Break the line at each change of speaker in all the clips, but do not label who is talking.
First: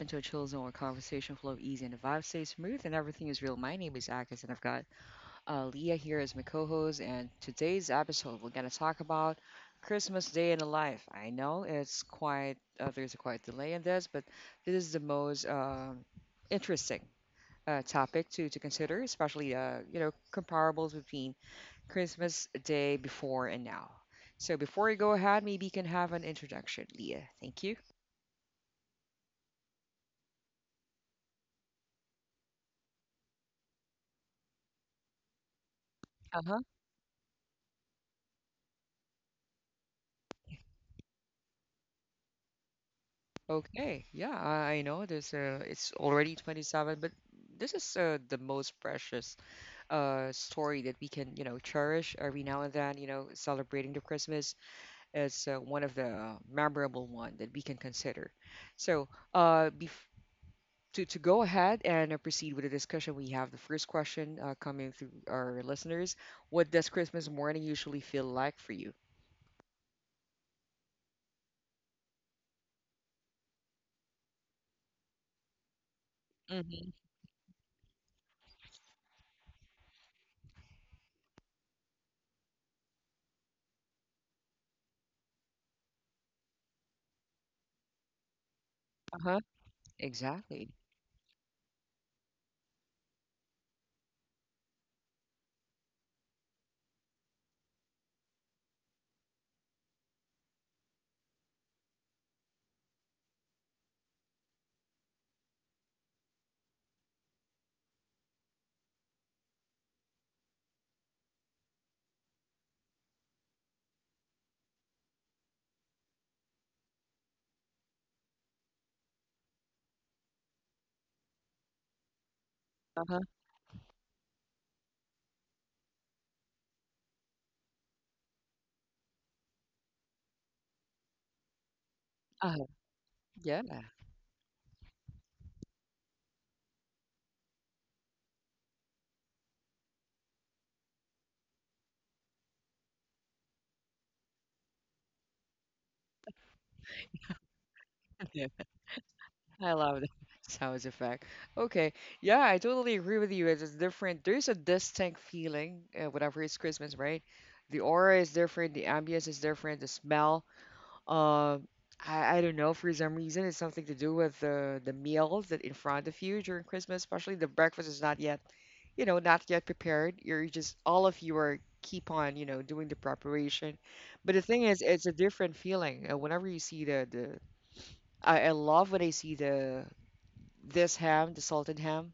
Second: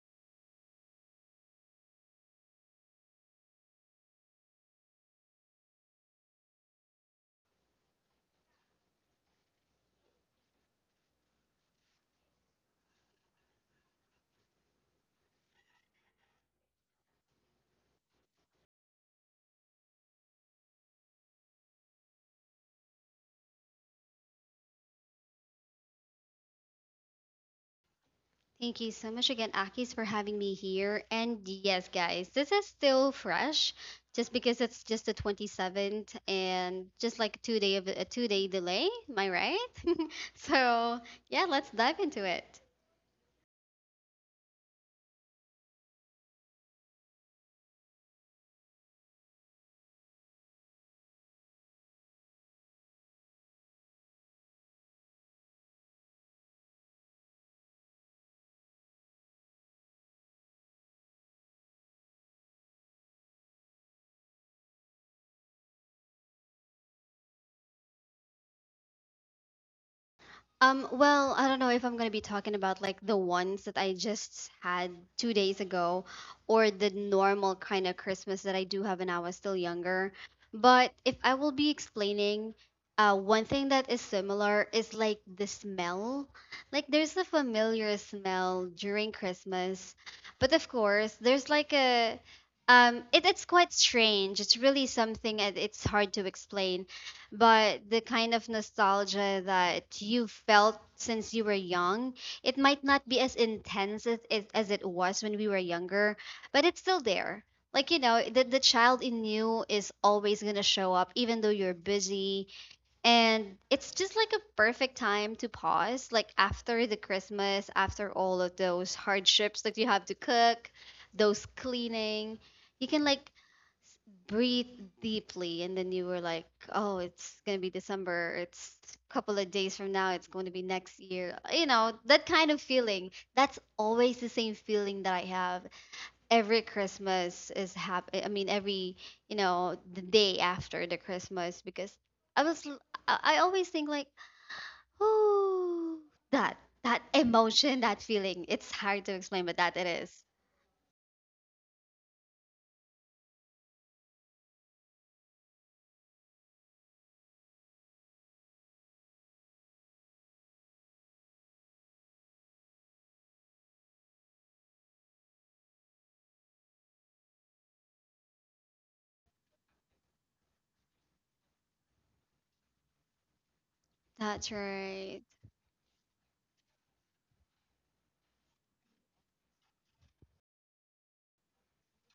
into a chill zone where conversation flow easy and the vibe stays smooth and everything is real. My name is Akis and I've got Leah here as my co-host. And today's episode, we're gonna talk about Christmas Day in the life. I know it's quite there's a quite delay in this, but this is the most interesting topic to consider, especially you know comparables between Christmas Day before and now. So before we go ahead, maybe you can have an introduction, Leah. Thank you.
Thank you so much again, Akis, for having me here. And yes, guys, this is still fresh, just because it's just the 27th
Uh-huh.
and just like 2-day delay. Am I right? So yeah, let's dive into it.
Okay, yeah, I know there's it's already 27, but this is the most precious story that we can, you know, cherish every now and then, you know, celebrating the Christmas is one of the memorable one that we can consider. So, bef to go ahead and proceed with the discussion, we have the first question coming through our listeners. What does Christmas morning usually feel like for you?
Well, I don't know if I'm gonna be talking about like the ones that I just had 2 days ago or the
Mm-hmm.
normal kind of Christmas that I do have when I was still younger. But if I will be explaining, one thing that is similar is like the smell. Like there's a familiar smell during
Uh-huh.
Christmas, but of
Exactly.
course there's like it's quite strange. It's really something that it's hard to explain, but the kind of nostalgia that you felt since you were young, it might not be as intense as it was when we were younger, but it's still there. Like, you know, the child in you is always going to show up, even though you're busy. And it's just like a perfect time to pause, like after the Christmas, after all of those hardships that you have to cook, those cleaning. You can
Uh-huh.
like breathe deeply, and then you were like, oh, it's going to be December, it's a couple of days from now, it's going to be next year, you know, that kind of
Uh-huh.
feeling. That's
Yeah.
always the same feeling that I have every Christmas. Is happy, I mean, every, you know, the day after the Christmas because I was l- I always think like, oh, that that emotion, that feeling, it's hard to explain, but
I
that it
love that
is.
sounds effect. Okay, yeah, I totally agree with you. It's different. There's a distinct feeling whenever it's Christmas, right? The aura is different, the ambience is different, the smell. Uh, I don't know, for some reason, it's something to do with the meals that in front of you during Christmas, especially the breakfast is not yet, you know, not yet prepared. You're just all of you are keep on, you know, doing the preparation. But the
That's
thing is, it's a
right.
different feeling whenever you see the the. I love when I see the this ham, the salted ham,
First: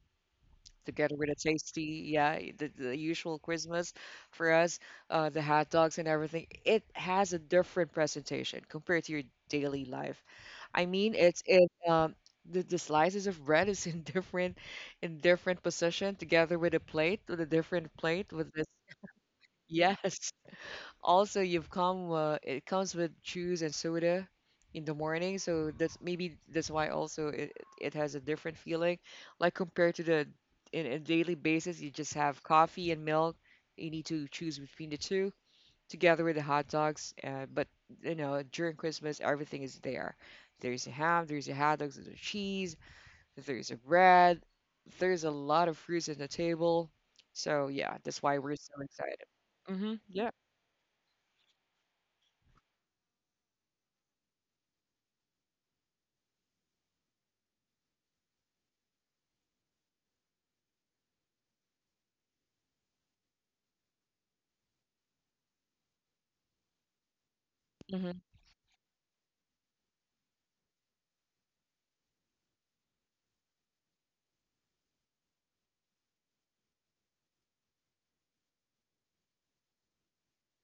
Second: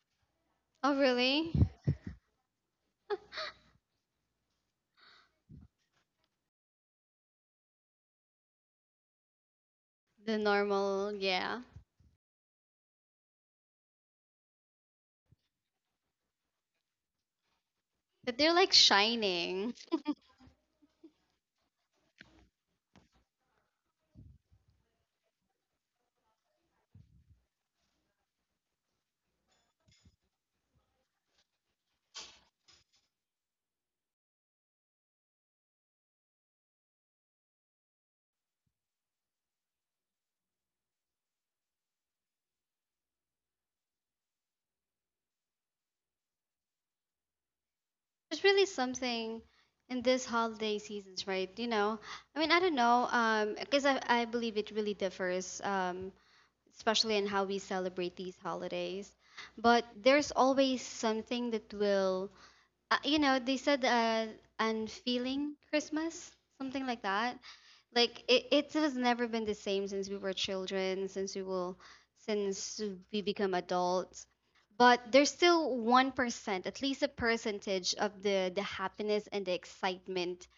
Oh,
together with a
really.
tasty, yeah, the usual Christmas for us, the hot dogs and everything. It has a different presentation compared to your daily life.
The
I
normal,
mean, it's
yeah.
it the slices of bread is in different position together with a plate with a different plate
That
with
they're
this.
like shining.
Yes, also, you've come. It comes with juice and soda in the morning, so that's maybe that's why also it has a different feeling. Like compared to the in a daily basis, you just have coffee and milk. You need to choose between the two together with the hot dogs. But you know, during Christmas, everything is there. There's a ham, there's a hot dogs, there's a cheese, there's a bread, there's a lot of fruits on the table. So yeah, that's why
There's
we're
really
so excited.
something
Mm-hmm.
in this
Yeah.
holiday seasons, right? You know, I mean, I don't know, because I believe it really differs, especially in how we celebrate these holidays. But there's always something that will, you know, they said unfeeling Christmas, something like that. Like it has never been the same since we were children, since we will, since we become adults. But there's still 1%, at least a percentage of the happiness and the excitement.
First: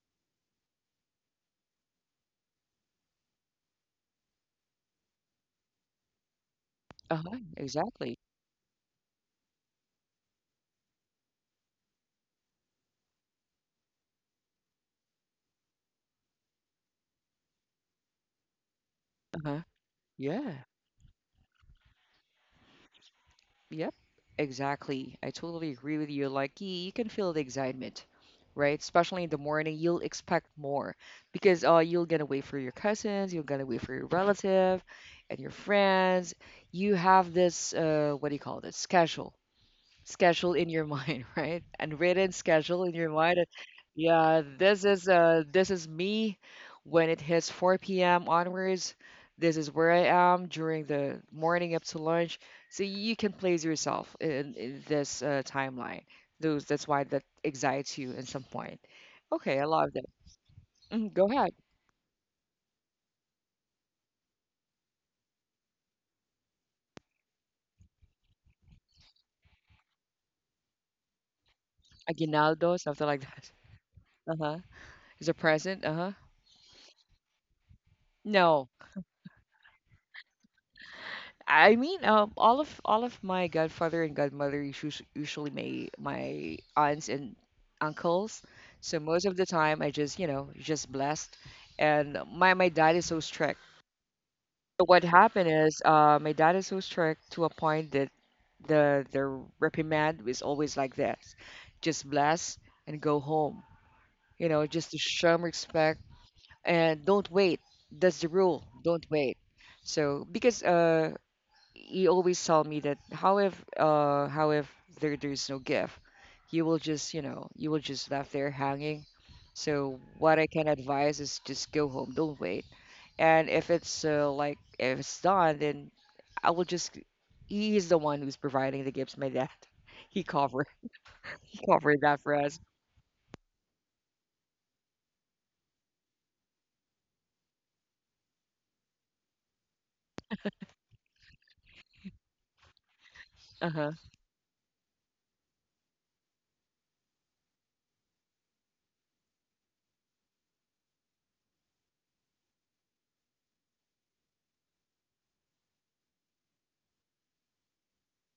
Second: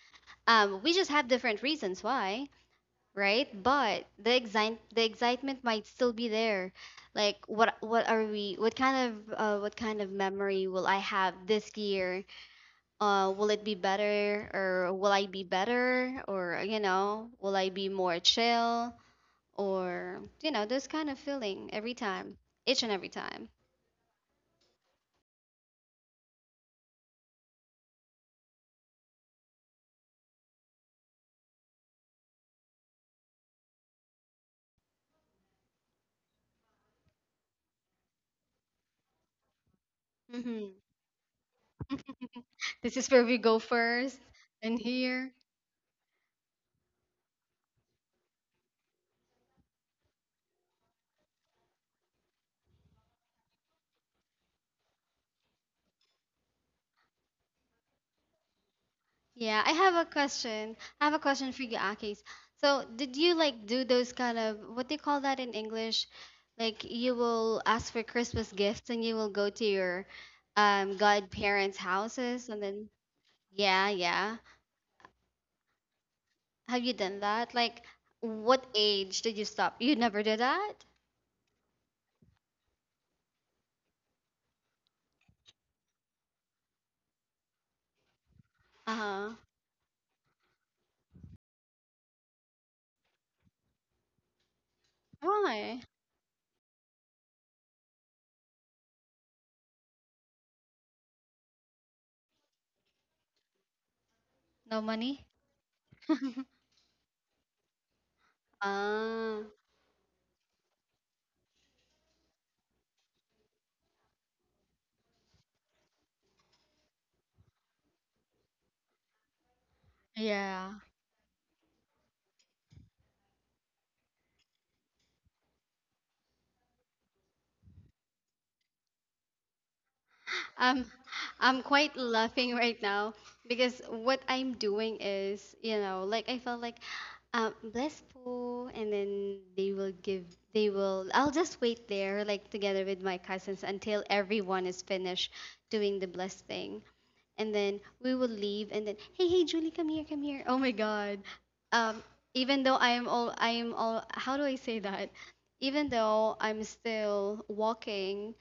We just have different reasons why, right? But the excitement might still be there. Like
Uh-huh,
what
exactly.
are we? What kind of memory will I have this year? Will it be better, or will I be better, or you know, will I be more chill,
Uh-huh.
or you know,
Yeah.
this kind of feeling every time, each and every time.
Yep. Exactly. I totally agree with you. Like, you can feel the excitement, right? Especially in the morning, you'll expect more because you'll gonna wait for your cousins, you're gonna wait for your relative and your friends. You have this what do you call this? Schedule in
Hmm.
your mind, right? And written schedule
This
in
is
your
where we
mind. That,
go first.
yeah,
And here.
this is me when it hits 4 p.m. onwards. This is where I am during the morning up to lunch. So you can place yourself in this timeline. Those that's why that excites you at some point.
Yeah,
Okay, I
I have
love
a
that.
question. I have
Mhm,
a
go
question
ahead.
for you, Akis. So did you like do those kind of, what do you call that in English, like you will ask for Christmas gifts and you will go to your godparents houses and
Aguinaldo,
then
something like that.
yeah, yeah.
Uh-huh. Is a present. Uh-huh.
Have you done that? Like, what
No.
age did you stop? You never did that?
I mean, all of my godfather and godmother is usually my aunts and uncles. So most
Uh-huh.
of the time, I just you know just blessed, and my dad is so strict. So what happened
Why?
is, my dad is so strict to a point that the reprimand was always like this: just bless and go home. You know,
No
just to
money?
show 'em respect and don't wait. That's the rule. Don't
Ah,
wait. So because he always tell me that how if there's no gift you will just you know you will just left there hanging, so what I
yeah.
can advise is just go home, don't wait. And if it's like if it's done then I will just he's the one who's providing the gifts, my dad. he covered
Um, I'm
he
quite
covered that for
laughing
us.
right now because what I'm doing is, you know, like I felt like bless Pooh, and then they will give, they will, I'll just wait there, like together with my cousins
Uh-huh.
until everyone is finished doing the bless thing. And then we will leave, and then, hey, hey, Julie, come here, come here, oh my God. um even though I am all, I am all, how do I say that, even though I'm still walking,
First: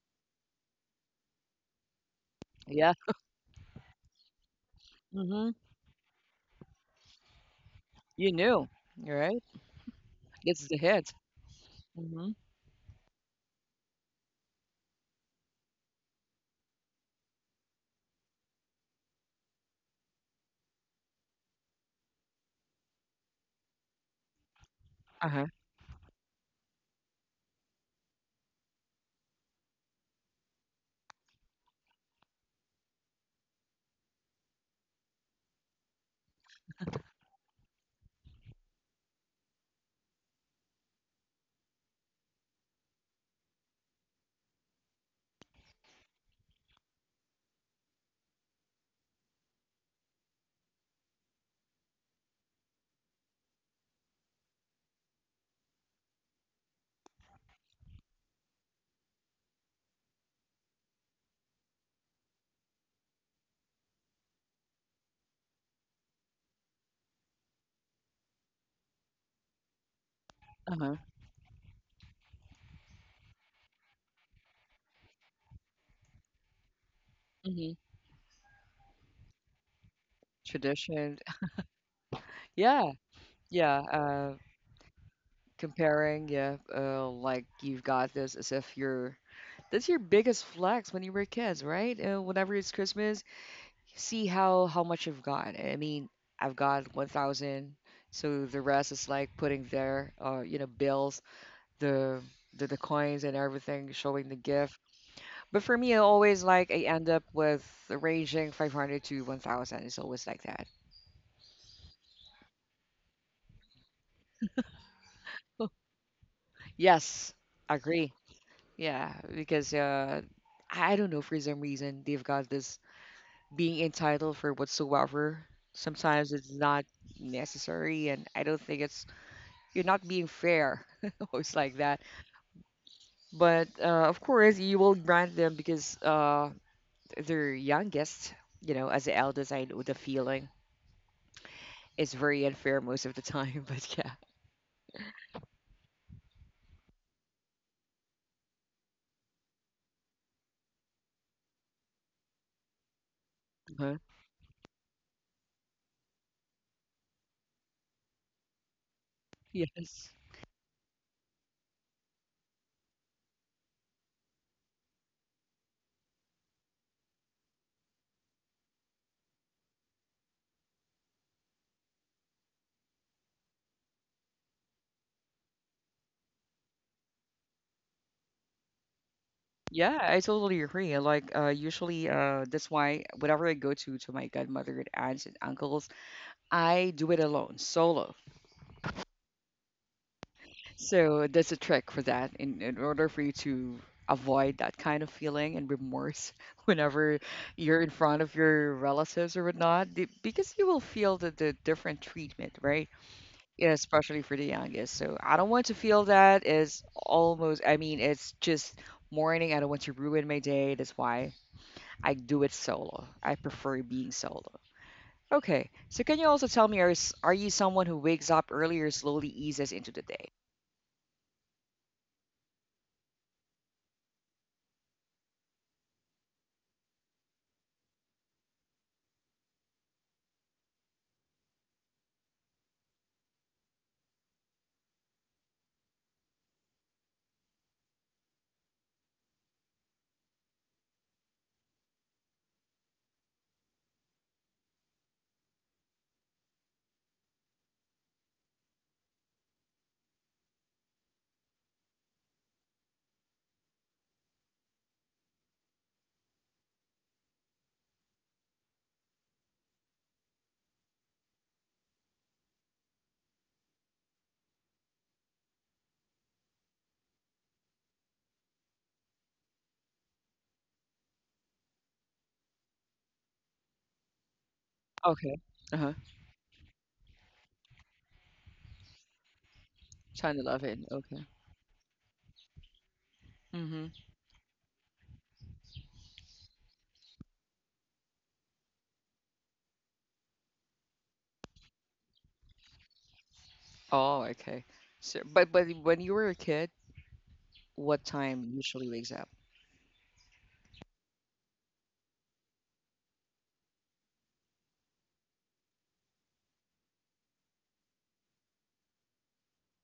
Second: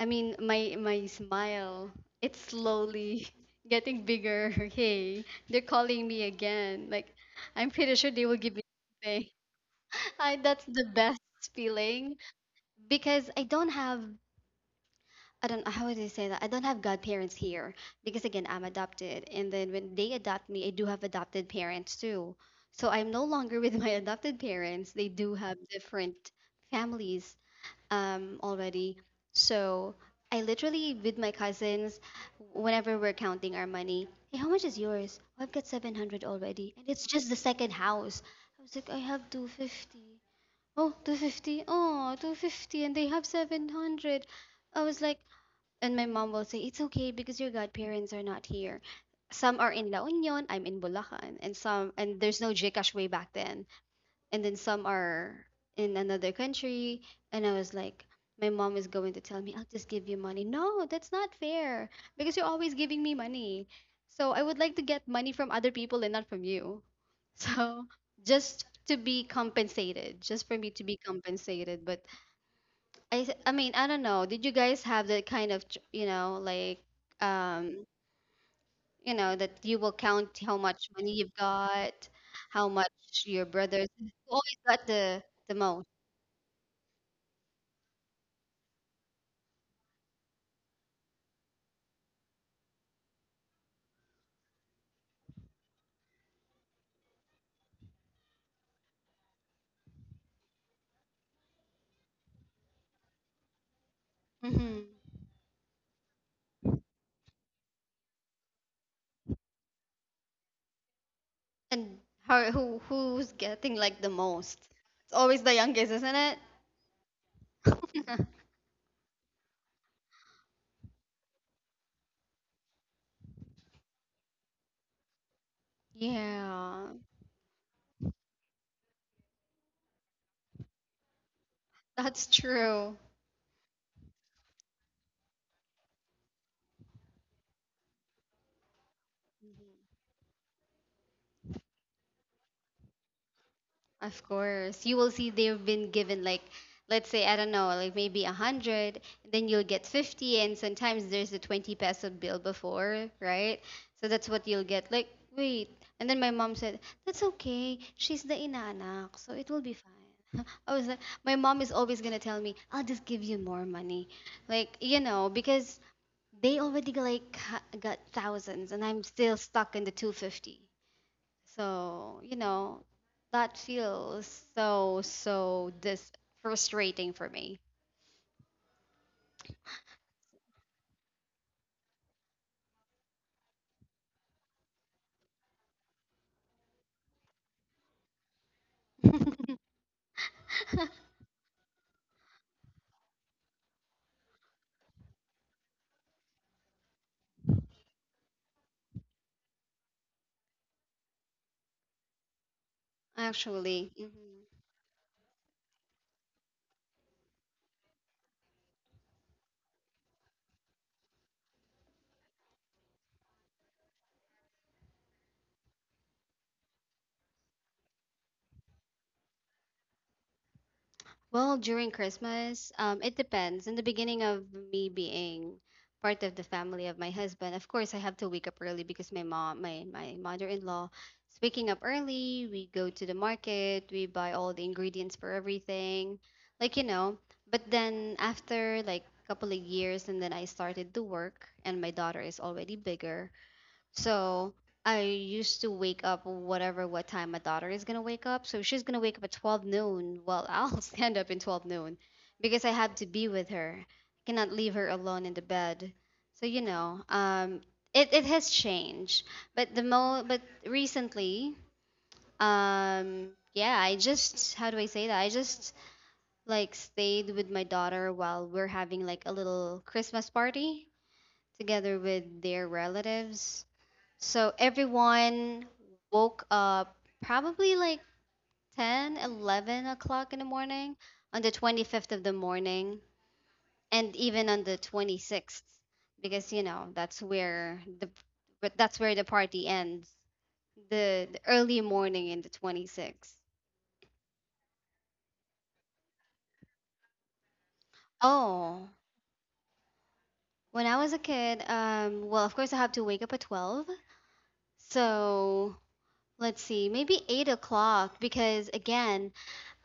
I mean my smile, it's
Yeah.
slowly getting bigger. Hey,
Mm-hmm.
they're calling me again, like I'm pretty sure they
You
will give me
knew,
something.
right.
I, that's
It's the
the
hit.
best feeling.
Mm-hmm.
Because I don't have, I don't know how do you say that? I don't have godparents here, because again, I'm adopted, and then when they adopt me, I do have adopted parents too. So I'm no longer with my adopted parents. They do
Uh-huh.
have different families already. So I literally, with my cousins, whenever we're counting our money, hey, how much is yours? Oh, I've got 700 already. And it's just the second house. I was like, I have 250. Oh, 250. Oh, 250, and they have 700. I was like, and my mom will say, it's okay because your godparents are not here. Some are in La Union, I'm in Bulacan, and some, and there's no Gcash way back then. And then some are in another country. And I was like, my mom is going to tell me, I'll just give you money. No, that's not fair. Because you're always giving me money. So I would like to get money from other people and not from you. So just to be compensated. Just for me to be
Uh-huh.
compensated. But I mean, I don't know. Did you guys have that kind of, you know, like
Mm-hmm.
um, you know, that you will count how much money
Tradition.
you've got, how
Yeah.
much your
Yeah,
brothers who always got the most.
comparing, yeah, like you've got this as if you're. That's your biggest flex when you were kids, right? Whenever it's Christmas, see how much you've got. I mean, I've got 1,000, so the rest is like putting there, you know, bills, the the coins and everything, showing the gift.
Hmm.
But for me, I always like I end up with a ranging 500 to 1,000. It's always like that.
And how who's getting like the most? It's always the youngest, isn't it?
Yes, agree. Yeah, because I don't know, for some reason they've got this being entitled for whatsoever. Sometimes it's not
Yeah,
necessary, and I don't think it's you're not being fair, always like that.
that's true.
But of course, you will grant them because they're youngest. You know, as the eldest, I know the feeling. It's very unfair most of the time, but yeah.
Of course. You will see they've been given like, let's say, I don't know, like maybe 100, then you'll get 50, and sometimes there's a 20 peso bill before, right?
Uh-huh.
So that's what you'll get. Like, wait. And then my mom said, that's okay, she's the inanak, so it will be
Yes.
fine. I was like, my mom is always gonna tell me, I'll just give you more money. Like, you know, because they already like got thousands, and I'm still stuck in the 250. So, you know, that feels so, so this frustrating for me.
Yeah, I totally agree. Like, usually, that's why whenever I go to my godmother and aunts and uncles, I do it alone, solo. So that's a trick for that in order for you to avoid that kind of feeling and remorse whenever you're in front of your relatives or whatnot, because you will feel the different treatment, right? Yeah,
Actually. Hmm.
especially for the youngest. So I don't want to feel that is almost, I mean, it's just morning. I don't want to ruin my day. That's why I do it solo. I prefer being solo. Okay. So can you also tell me, are you someone who wakes up early or slowly eases into the day?
Well, during Christmas, it depends. In the beginning of me being part of the family of my husband, of course, I have to wake up early because my mom, my mother-in-law, is waking up early. We go to the market, we buy all the ingredients for everything, like you know. But then after like a couple of years, and then I started to work, and my daughter is already bigger. So I used to wake up whatever what time my daughter is gonna wake up. So she's gonna wake up at 12 noon. Well, I'll stand up in 12 noon because I have to be with her. I cannot leave her alone in the bed. So you know, it it has changed. But the mo, but recently, um, yeah, I just how do I say that? I just like stayed with my daughter while we're having like a little Christmas party together with their relatives. So
Okay.
everyone
Uh-huh.
woke up probably like 10, 11 o'clock
Trying
in
to
the
love it.
morning
Okay.
on the 25th of the morning,
Mm-hmm.
and even on the 26th because you know that's where the, but that's where the party ends, the early morning in the 26th.
Oh, okay. So, but when you were a kid, what time usually
Oh,
wakes up?
when I was a kid, well, of course I have to wake up at 12. So let's see, maybe 8 o'clock because again,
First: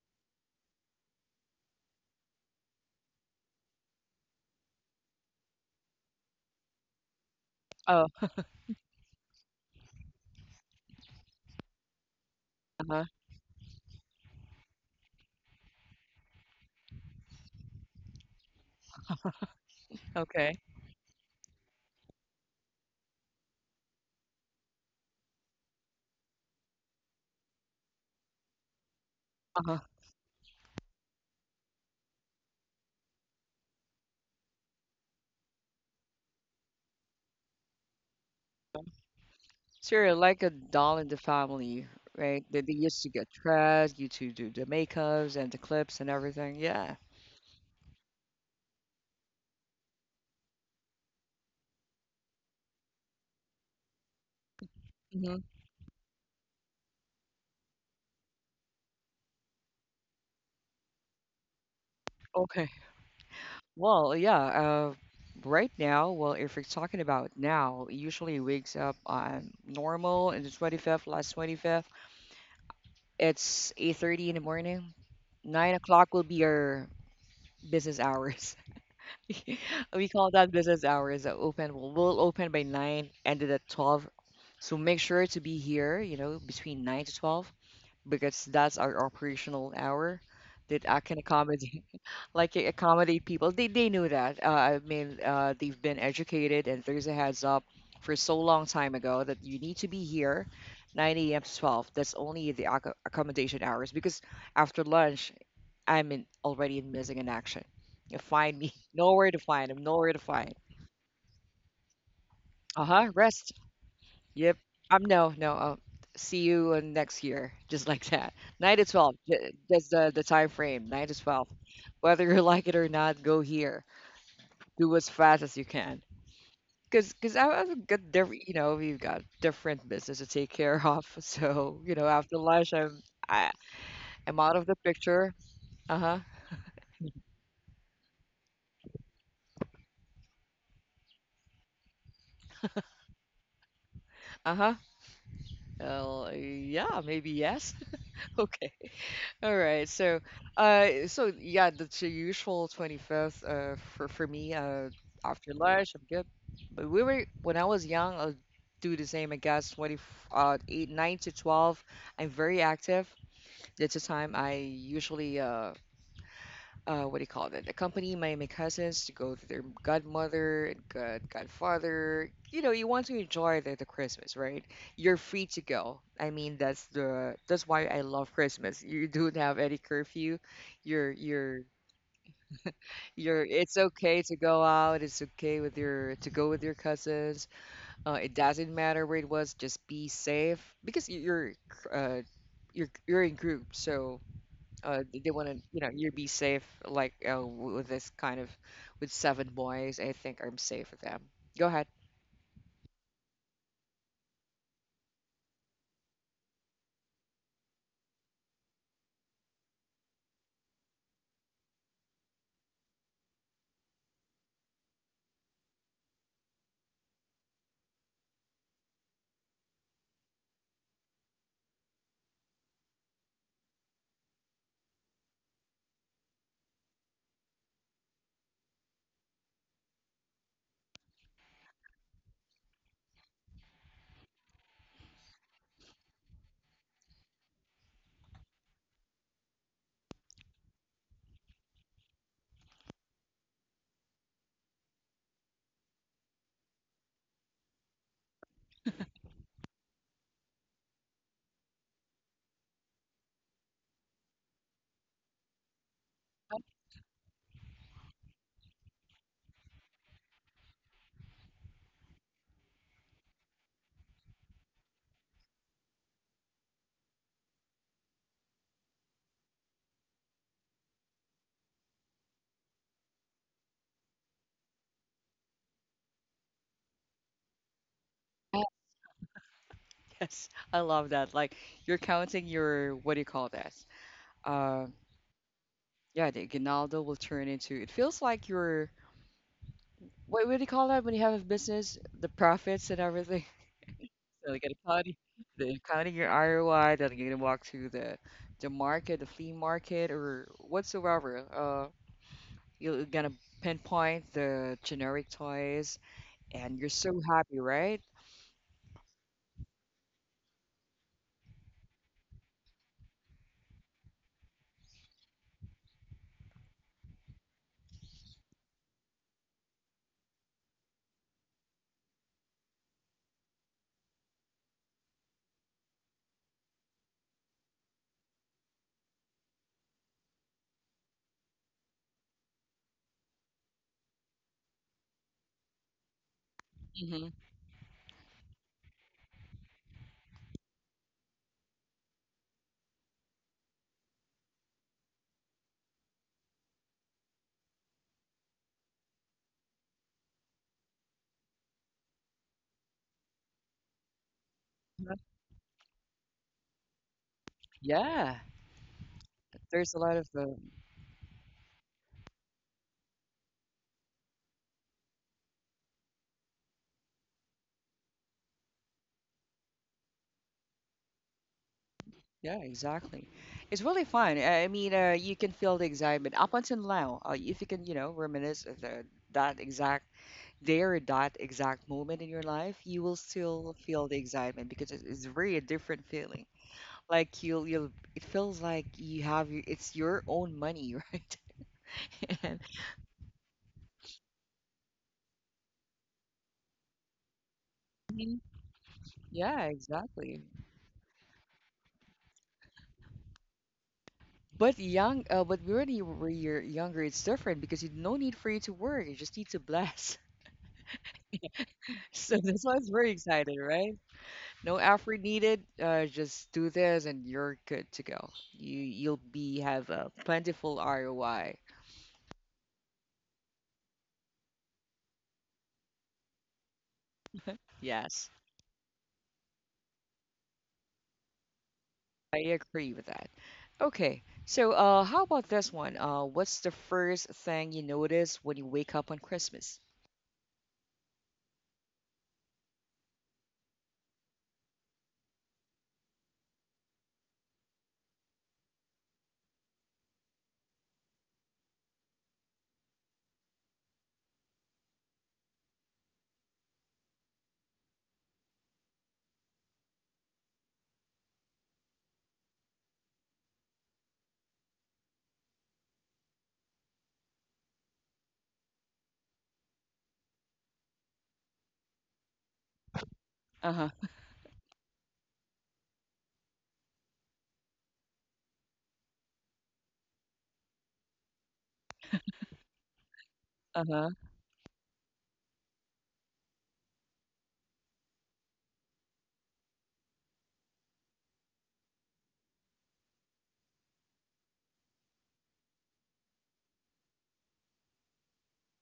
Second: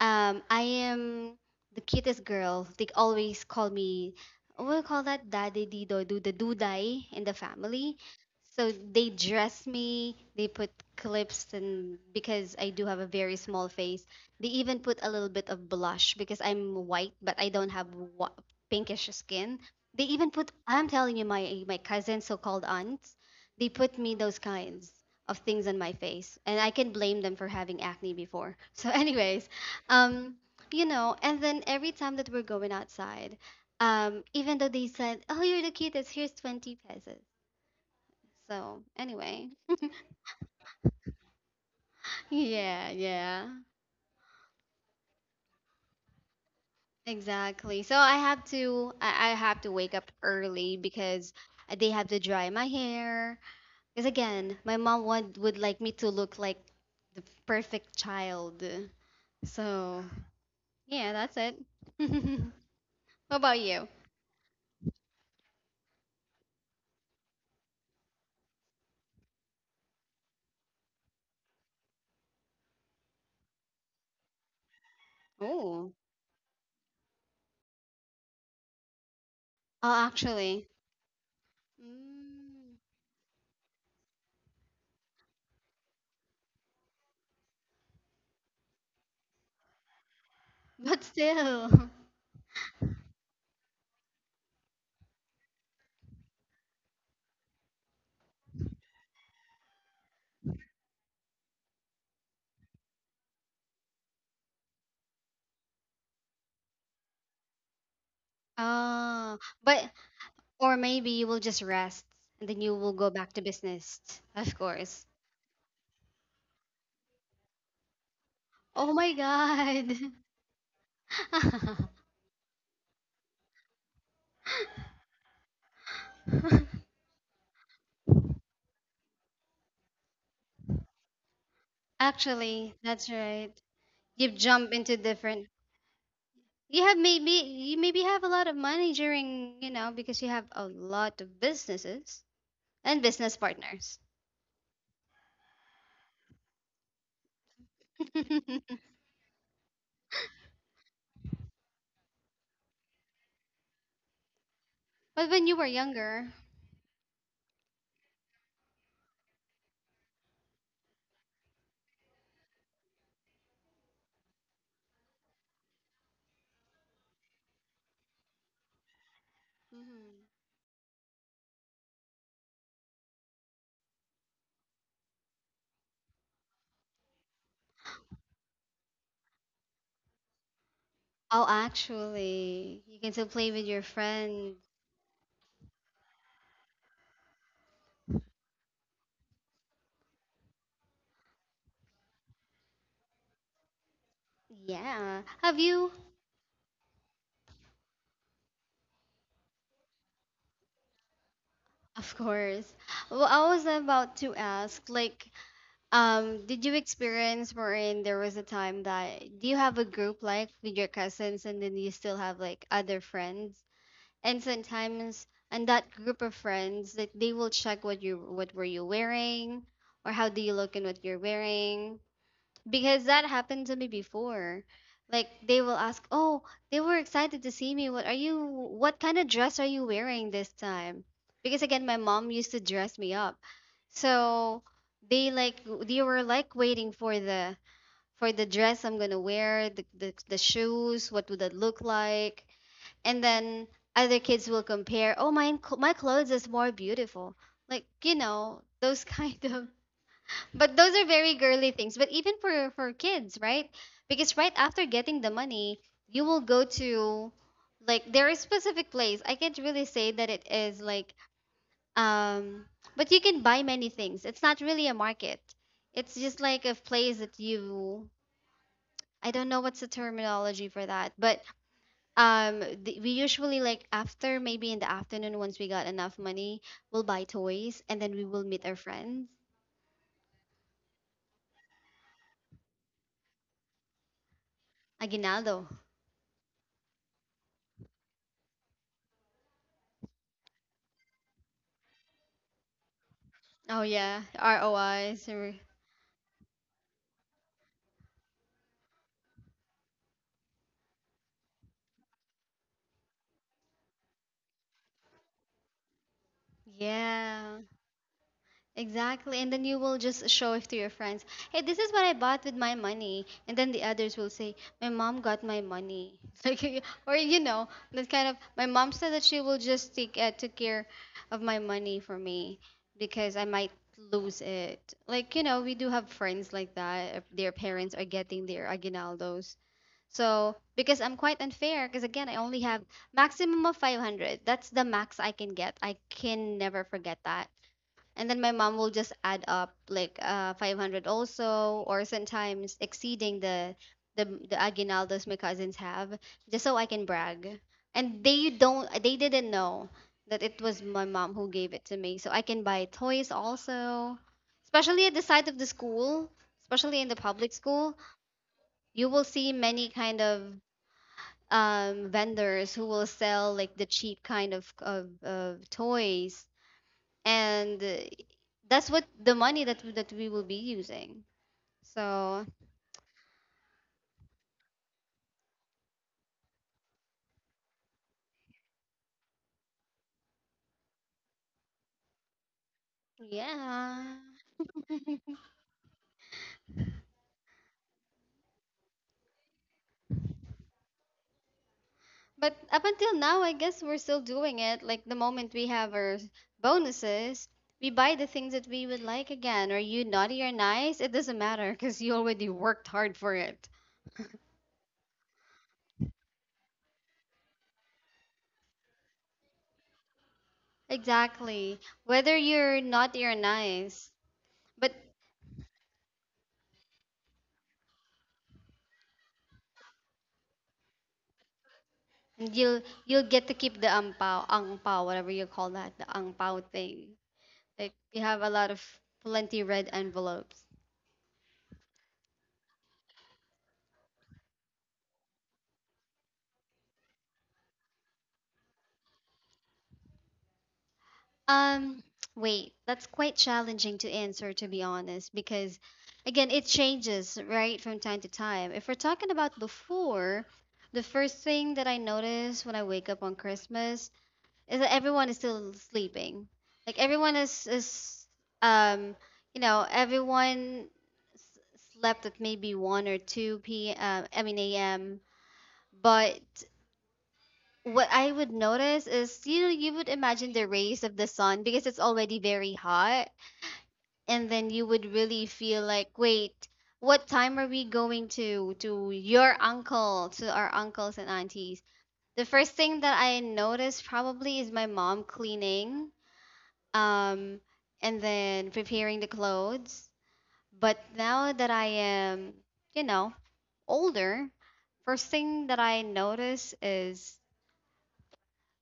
I am the cutest girl. They always call me, what do you call that? Daddy Dido, do the dudai in the family.
Oh,
So they dress me, they put clips, and because I do have a
uh-huh.
very small face, they even put a little bit of blush because I'm white, but I don't have wh- pinkish skin. They even put,
Okay.
I'm telling you, my cousins, so called aunts, they put me those kinds of things on my face, and I can blame them for having acne before. So anyways,
Uh-huh.
um, you know, and then every time that we're going outside, even though they said, Oh, you're the cutest. Here's 20 pesos. So, anyway.
So you're like a doll in the family, right? They
Yeah,
used to get
yeah.
dressed, you to do the makeups and the clips and everything. Yeah.
Exactly. So I have to I have to wake up early because they have to dry my hair. Because again, my mom
Mm-hmm.
would like me to look like the perfect child. So, yeah, that's it.
Okay.
What about you?
Well, yeah. Right now, well, if we're talking about now, it usually wakes up on normal in the 25th, last 25th. It's 8:30 in the morning. Nine
Oh,
o'clock will be our business hours. We
oh,
call that
actually.
business hours. Open. We'll open by
Mm.
nine, ended at 12. So make sure to be here, you know, between nine to 12 because that's our operational hour that I
But
can
still.
accommodate, like I accommodate people. They knew that. I mean, they've been educated, and there's a heads up for so long time ago that you need to be here, 9 a.m. to 12. That's only the accommodation hours because after lunch I'm in already in missing in action. You find me nowhere to
Oh,
find. I'm
but
nowhere to find.
or maybe you will just rest, and then you
Uh
will
huh.
go back to
Rest.
business.
Yep.
Of course.
No, no. I'll see you next year, just like that. Nine to
Oh
twelve.
my
That's
God.
the time frame. 9 to 12. Whether you like it or not, go here. Do as fast as you can. Cause I've got different, you know, we've got different business to take care of. So, you know, after lunch,
Actually, that's
I,
right. You
I'm out of
jump
the
into
picture.
different.
Uh huh.
You have, maybe you maybe have a lot of money during, you know, because you have a lot of businesses and business partners.
Uh huh. Yeah, maybe yes. Okay. All right. So, so yeah, that's your usual 25th. For me,
But when
after
you were
lunch, I'm good.
younger,
But we were when I was young, I'll do the same. I guess eight, nine to 12. I'm very active. That's the time I usually what do you call it? Accompany my cousins to go to their
mhm.
godmother and godfather. You know, you want to enjoy the Christmas, right? You're free to go. I mean, that's why I love Christmas. You don't have any curfew.
Oh,
You're
actually, you can still
you're.
play with
It's
your
okay to
friends.
go out. It's okay with your to go with your cousins. It doesn't matter where it was. Just be safe because uh, you're in group. So
Yeah.
they want to,
Have
you know,
you.
you be safe. Like with this kind of, with seven boys, I think I'm safe with them. Go ahead.
Of course. Well, I was about to ask, like, did you experience wherein there was a time that, do you have a group like with your cousins, and then you still have like other friends? And sometimes, and that group of friends that they will check what you, what were you wearing, or how do you look in what you're wearing? Because that happened to me before. Like they will ask, "Oh, they were excited to see me. What are you what kind of dress are you wearing this time?" Because again, my mom used to dress me up. So they like they were like waiting for the dress I'm gonna wear, the shoes, what would that look like? And then other kids will compare, "Oh, my clothes is more beautiful." Those kind of but those are very girly things. But even for kids, right? Because right after getting the money, you will go to like there is specific place. I can't really say that it is like um but you can buy many things. It's not really a market. It's just like a place that you I don't know what's the terminology for that, but we usually like after maybe in the afternoon once we got enough money, we'll buy toys and then we will
Oh,
meet our friends.
yes, I love that. Like you're counting your what do you call that? Uh,
Aguinaldo.
yeah, the Ginaldo will turn into. It feels like you're what do you call that when you have a business, the profits and everything.
Oh yeah,
So you gotta counting,
ROIs. Or-
the counting your ROI. Then you're gonna walk to the market, the flea market, or whatsoever. You're gonna pinpoint the generic toys, and you're so
Yeah,
happy, right?
exactly. And then you will just show it to your friends. Hey, this is what I bought with my money. And then the others will say, "My mom got my money." Like, y- or you know, that kind of. My mom said that she will just take took care of my money for me because I might lose it. Like you know, we do have friends like that. If their parents are getting their aguinaldos. So, because I'm quite unfair, because again, I only have maximum of 500. That's the max I can get. I can never forget
Hmm.
that. And then my mom will just add up like 500 also, or sometimes exceeding the the aguinaldos my cousins have, just so I can brag. And they didn't know that it was my mom who gave it to me, so I can buy toys also, especially at the side of the school, especially in the public school.
Yeah,
You will see many
there's a lot
kind
of
of vendors who will sell like the cheap kind of of toys, and that's what the money that we will be using. So
yeah, exactly. It's really fun. I mean, you can feel the excitement up until now. If you can, you know, reminisce of that exact day or that exact moment in your life, you will still feel
yeah,
the excitement because it's very a different feeling. Like you'll it feels like you have it's your own money, right?
but
And
up until now, I guess we're still doing it. Like the moment we have our bonuses, we buy the
Mhm.
things that we would like
Yeah,
again. Are you naughty
exactly.
or nice? It doesn't matter because you already worked hard for it.
But but when you're younger, it's different because you no need for you to work. You just need to blast.
Exactly. Whether
So that's why
you're
it's very
naughty or
excited, right?
nice.
No
But
effort needed. Just do this, and you're good to go. You'll be have a plentiful ROI.
you'll get to keep the ampao, angpao, whatever you call that, the angpao thing. Like we
Yes,
have a lot of plenty red envelopes.
I agree with that. Okay, so how about this one? What's the first thing you notice when you wake up on Christmas?
Um, wait, that's quite challenging to answer to be honest, because again, it changes right from time to time. If we're talking about before, the first thing that I notice when I wake up on Christmas is that everyone is still sleeping. Like everyone is um you know everyone s- slept at maybe one or two p. m. I mean a.m. But what I would notice is you know you would imagine the rays of the sun because it's already very hot,
Uh huh.
and then you would really feel like wait. What time are we going to your uncle to our uncles and aunties? The first thing that I
Uh
noticed
huh.
probably is my mom cleaning um, and then preparing the clothes. But now that I am, you know, older, first thing that I notice is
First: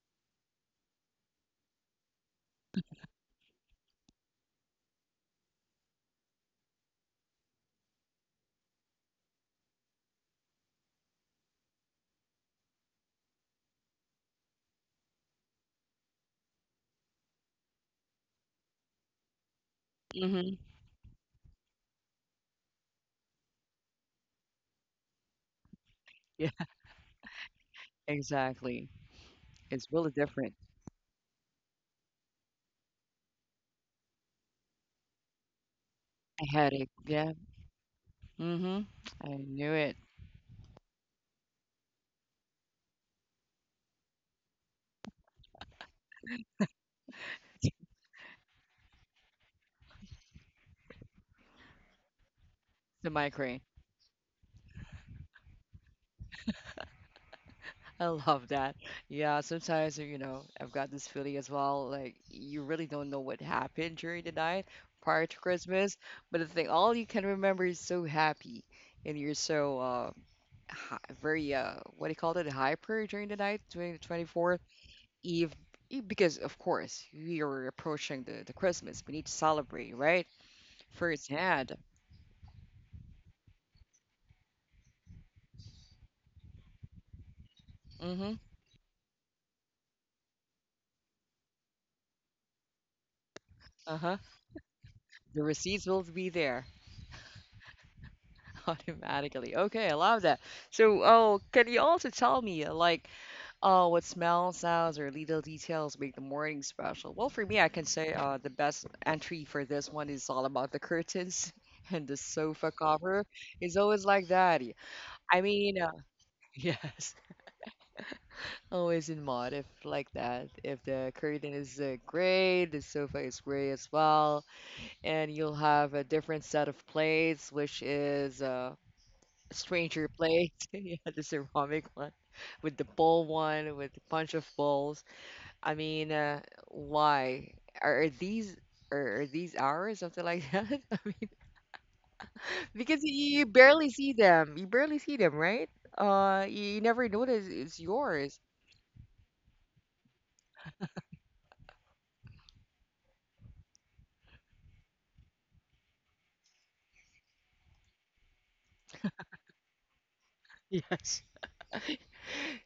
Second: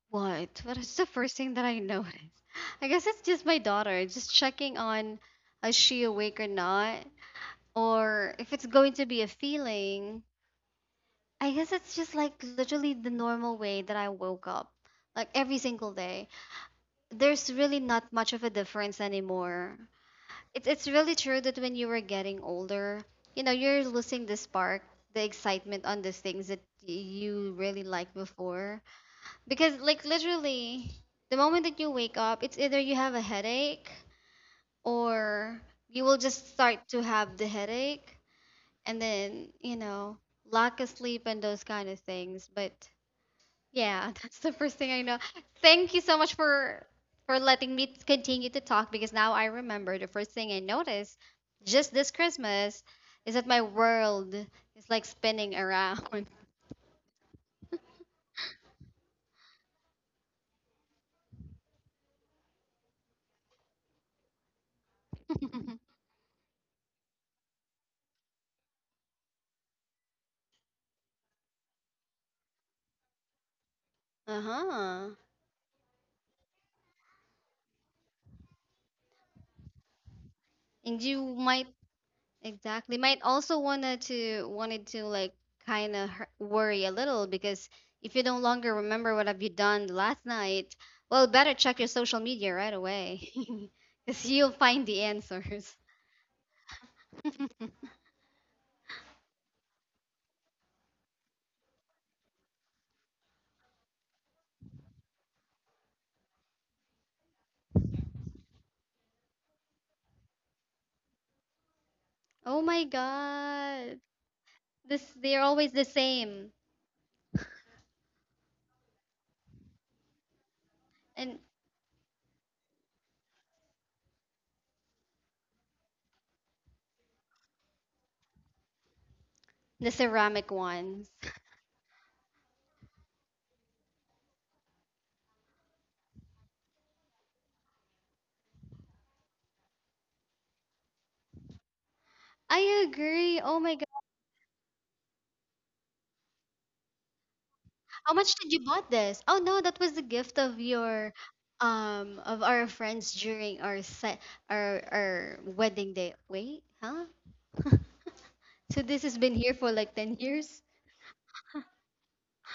what? What is the first thing that I notice? I guess it's just my daughter, just checking on is she awake or not, or if it's going to be a feeling. I guess it's just like literally the normal way that I woke up, like every single day. There's really not much of a difference anymore.
Mm-hmm.
It's really true that when you were getting older, you know, you're losing the spark, the excitement on these things
Yeah,
that y- you really liked before.
exactly.
Because
It's
like
really different.
literally, the moment that you wake up, it's either you have a headache or you will
A
just start
headache.
to
Yeah.
have the headache
Mm-hmm.
and
I
then,
knew
you
it.
know, lack of sleep and those kind of things. But yeah, that's the first thing I know. Thank you so much for letting me continue to talk because now I remember the first thing I noticed just this Christmas
The
is that
migraine.
my world is like spinning around.
I love that. Yeah, sometimes, you know, I've got this feeling as well. Like, you really don't know what happened during the night prior to Christmas. But the thing, all you can remember is so happy. And you're so hi very, what do you call it? Hyper during the night, during the 24th
Uh-huh.
Eve. Because, of course, we are approaching the Christmas. We need to celebrate, right?
And you might
Firsthand.
exactly might also wanna to wanted to like kind of worry a little because if you
Mm-hmm.
no longer remember what have you done last night, well, better check your social media right away
Uh-huh.
because you'll find the
The
answers.
receipts will be there. Automatically. Okay, I love that. So, oh, can you also tell me, like, oh, what smells, sounds, or little details make the morning special? Well, for me, I can say the best entry for this one is all about the curtains and the
Oh
sofa
my
cover. It's always
god.
like that.
This
I
they're always
mean,
the same.
yes, always in mod if like that. If the
And
curtain is gray, the sofa is gray as well, and you'll have a different set of plates, which is
the
Stranger Place.
ceramic
Yeah,
ones.
the ceramic one with the ball one with a bunch of balls. I mean, why are these are these ours? Something like that.
I
Because you
agree. Oh my
barely
god.
see them. You barely see them, right? You never notice it's
How
yours.
much did you bought this? Oh no, that was the gift of your of our friends during our set our wedding day. Wait, huh? So this has been here for like 10 years?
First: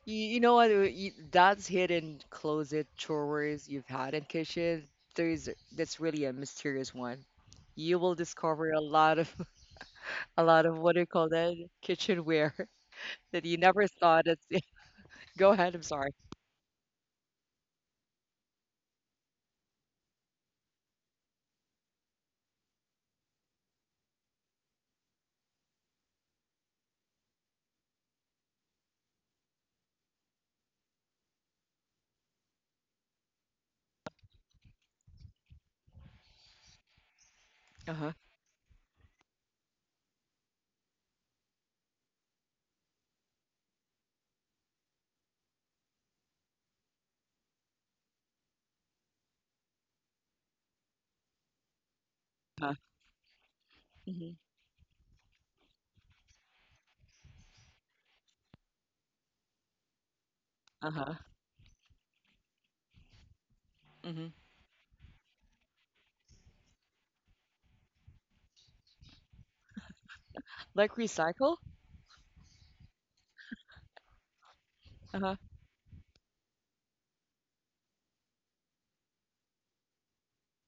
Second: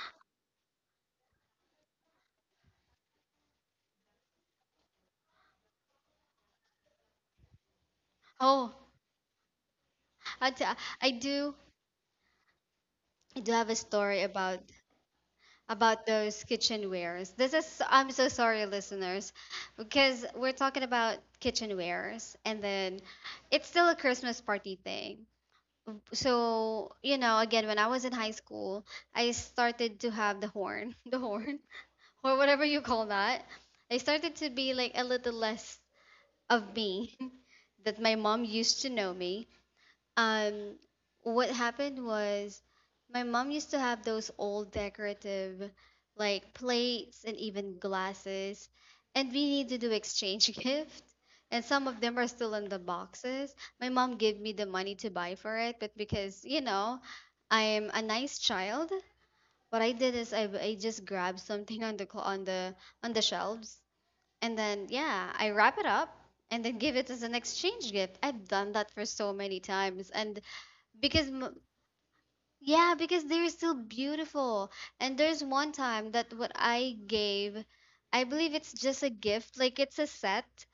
You know what? That's hidden closet drawers you've had in kitchen. There's that's really a mysterious one. You will discover
Oh,
a lot of a
I, t-
lot of what do you
I
call
do
that kitchenware
I
that
do
you
have a
never
story
thought it's Go ahead, I'm
about
sorry.
those kitchenwares. This is I'm so sorry, listeners, because we're talking about kitchenwares, and then it's still a Christmas party thing. So you know, again, when I was in high school, I started to have the horn, the horn, or whatever you call that. I started to be like a little less of me that
Uh-huh.
my mom used to know me um, what happened was my mom used to have those old decorative like plates and even glasses, and we need to do exchange gift. And some of them are still in
Uh-huh.
the boxes. My mom
Mhm.
gave me the money to buy for it, but because, you know, I am a nice child, what I did is I just
Uh-huh.
grabbed something on the on the on the shelves
Mhm.
and then yeah, I wrap it up and then give it as an exchange gift. I've done that for so many times and
Like
because
recycle?
yeah because they're still beautiful and
Uh-huh.
there's one time that what I gave I believe it's just a gift like it's a set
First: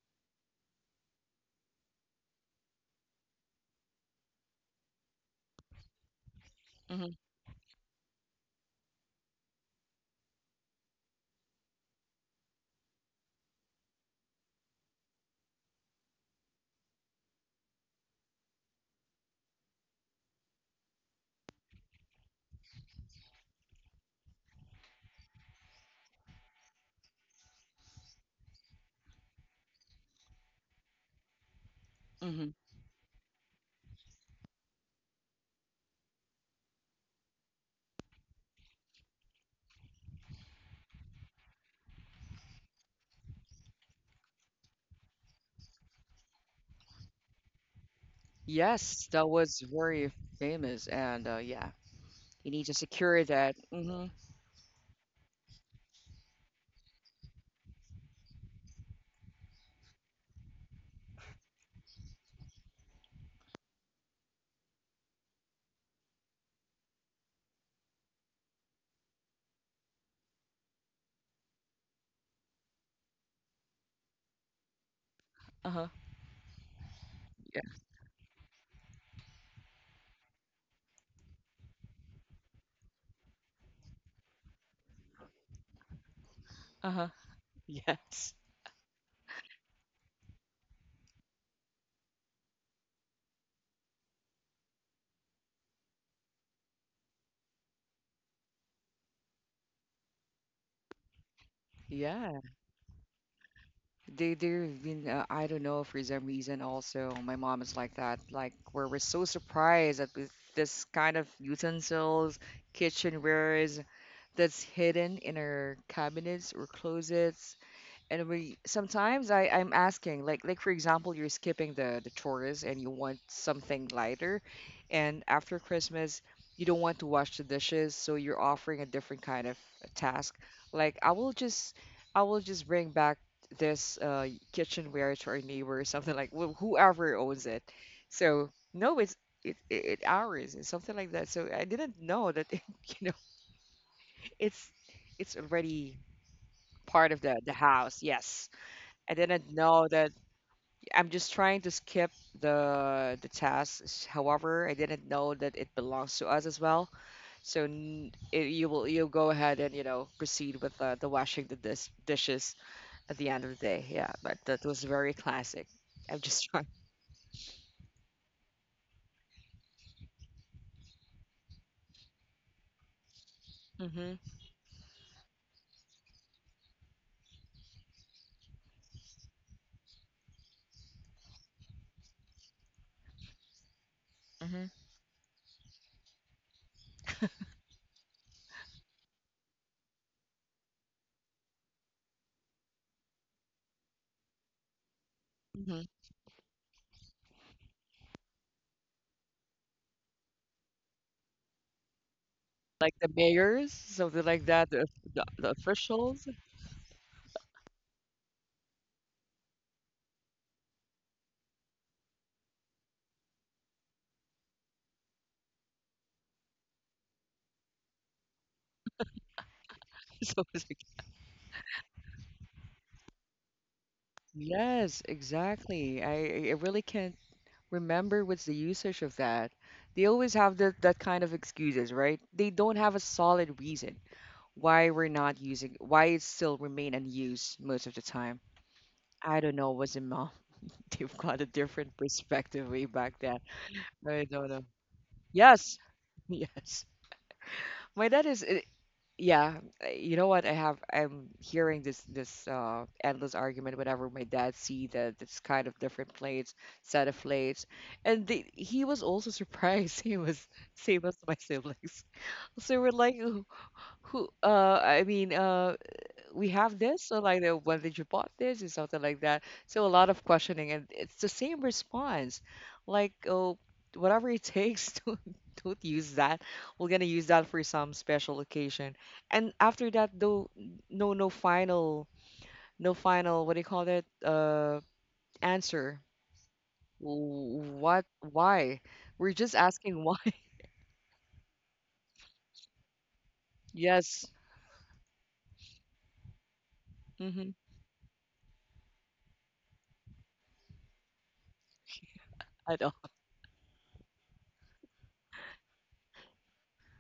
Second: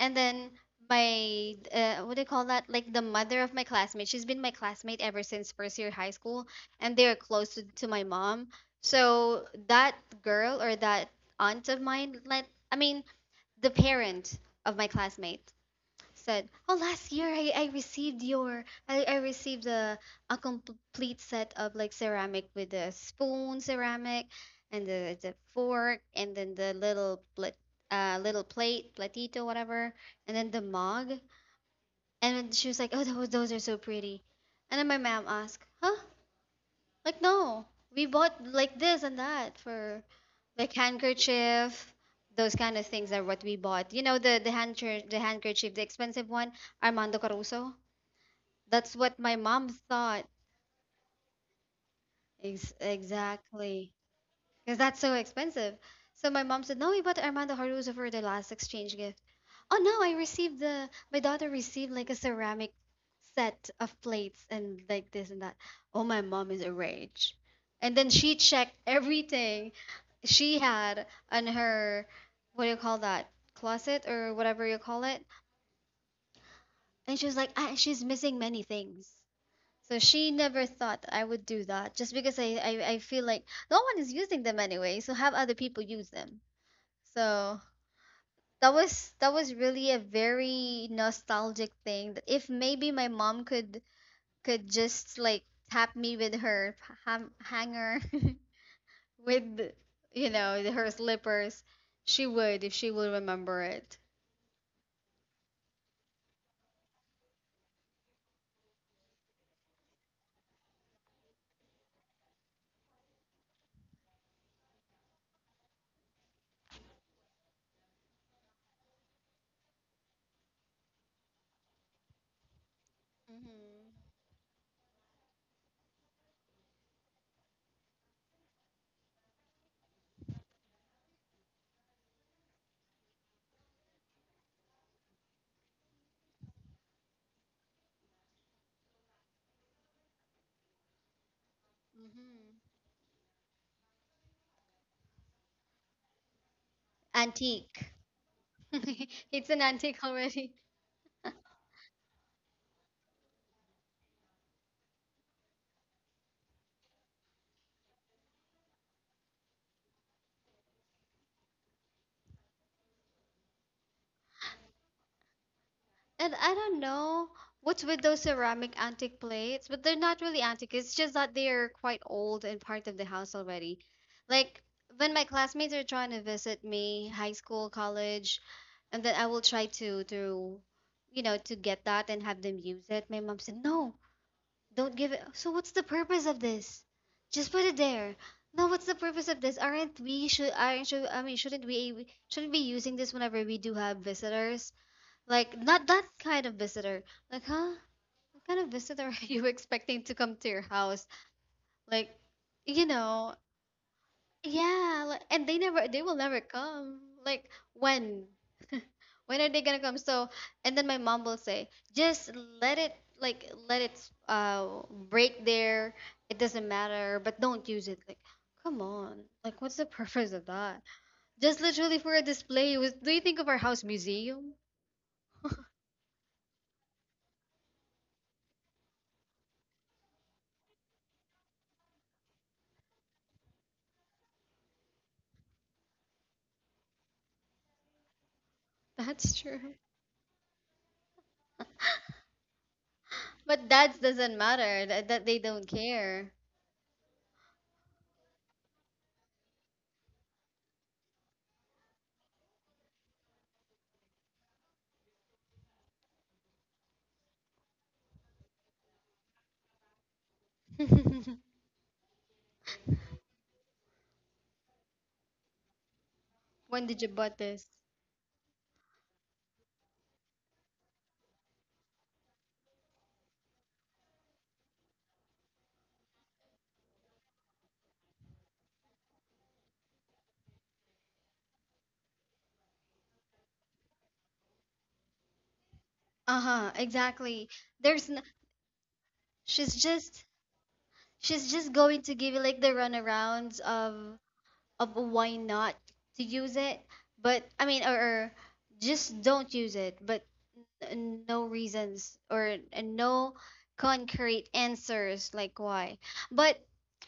and then my what do you call that like the mother of my classmate, she's been my classmate ever since first year high school and
Mhm.
they're close to my mom so that girl or that aunt of mine like I mean the parent of my classmate said, "Oh, last year I received your I received a complete set of like ceramic with the spoon ceramic and the fork and then the little plat, little plate platito whatever and then the mug." And then
Mhm.
she was like, "Oh, those are so pretty." And then my mom asked, "Huh? Like no, we bought like this and that for like handkerchief." Those kind of things are what we bought. You know the handker the handkerchief, the expensive one, Armando Caruso. That's
Yes,
what
that
my
was
mom
very
thought.
famous and yeah, you need
Ex-
to secure that.
exactly.
Mhm.
Because that's so expensive. So my mom said, no, we bought Armando Haruzo for the last exchange gift. Oh no, I received the my daughter received like a ceramic set of plates and like this and that. Oh my mom is a rage. And then she checked everything she had on her what do you call that? Closet or whatever you call it.
Uh-huh.
And she was like,
Yeah.
ah, she's missing many things. So she never thought I would do that just because I feel like no one is using them anyway, so have other people use them.
Uh-huh.
So
Yes.
that was really a very nostalgic thing that if maybe my mom could just like tap me with her ham- hanger with you know her slippers, she
Yeah.
would if she will remember it.
They have been I don't know, for some reason also my mom is like that. Like we're so surprised at with this kind of utensils, kitchenwares that's hidden in our cabinets or closets, and we sometimes I'm asking like for example you're skipping the chores and you want something
Mm-hmm.
lighter, and after Christmas you don't want to wash the dishes, so you're offering a different kind of task. Like I will just bring back this kitchenware to our neighbor or something like whoever owns it. So no, it ours and something like that. So I didn't know
Mm-hmm.
that you know it's it's already part of the
Antique.
house. Yes. I
It's
didn't
an
know
antique
that
already.
I'm just trying to skip the tasks. However, I didn't know that it belongs to us as well. So n it, you'll go ahead and you know proceed with the washing the dishes at the end of the day. Yeah, but that was very classic. I'm
And
just
I
trying.
don't know what's with those ceramic antique plates, but they're not really antique. It's just that they're quite old and part of the house already.
Hmm.
Like when my classmates are trying to visit me, high school, college, and then I will try to you know to get that and have them use it. My mom said, "No,
Hmm.
don't give it." So what's the purpose of this? Just put it there. No, what's the purpose of this? Aren't we should aren't should I mean shouldn't we shouldn't be using this whenever we do have visitors? Like not
Hmm.
that kind of visitor. Like, huh? What kind of visitor are you expecting to come to your house? Like, you
Like the
know,
mayors, something like that,
yeah, like, and they
the
never they will
officials.
never come. Like when? When are they gonna come? So, and then my mom will say, just let it like let it break there. It doesn't matter, but don't use it. Like, come on. Like, what's the purpose of
So it's
that?
like,
Just literally for a display. Was, do you think of our house museum?
yes, exactly. I really can't remember what's the usage of that. They always have that kind of excuses, right? They don't have a solid reason why we're not using, why it still remain unused most of the time.
That's
I don't
true.
know, was it mom? They've got a different perspective way back then.
But that
I
doesn't
don't know.
matter. That they don't
Yes,
care.
yes. My dad is. I- Yeah, you know what? I'm hearing this endless argument whenever my dad see that this kind of different plates, set of plates, and the, he was also surprised. He was same as my siblings. So we're like, who we have
When did you
this so
bought
like
this?
when did you bought this and something like that, so a lot of questioning, and it's the same response like oh whatever it takes to don't use that, we're gonna use that for some special occasion, and after that though no final what do you call that answer.
Uh-huh, exactly. There's
What,
n
why? We're just
she's
asking why.
just she's just going to give you like the runarounds of
Yes.
why not to use it. But
Hmm.
I mean or just don't use it. But no reasons or
At all.
no concrete answers like why. But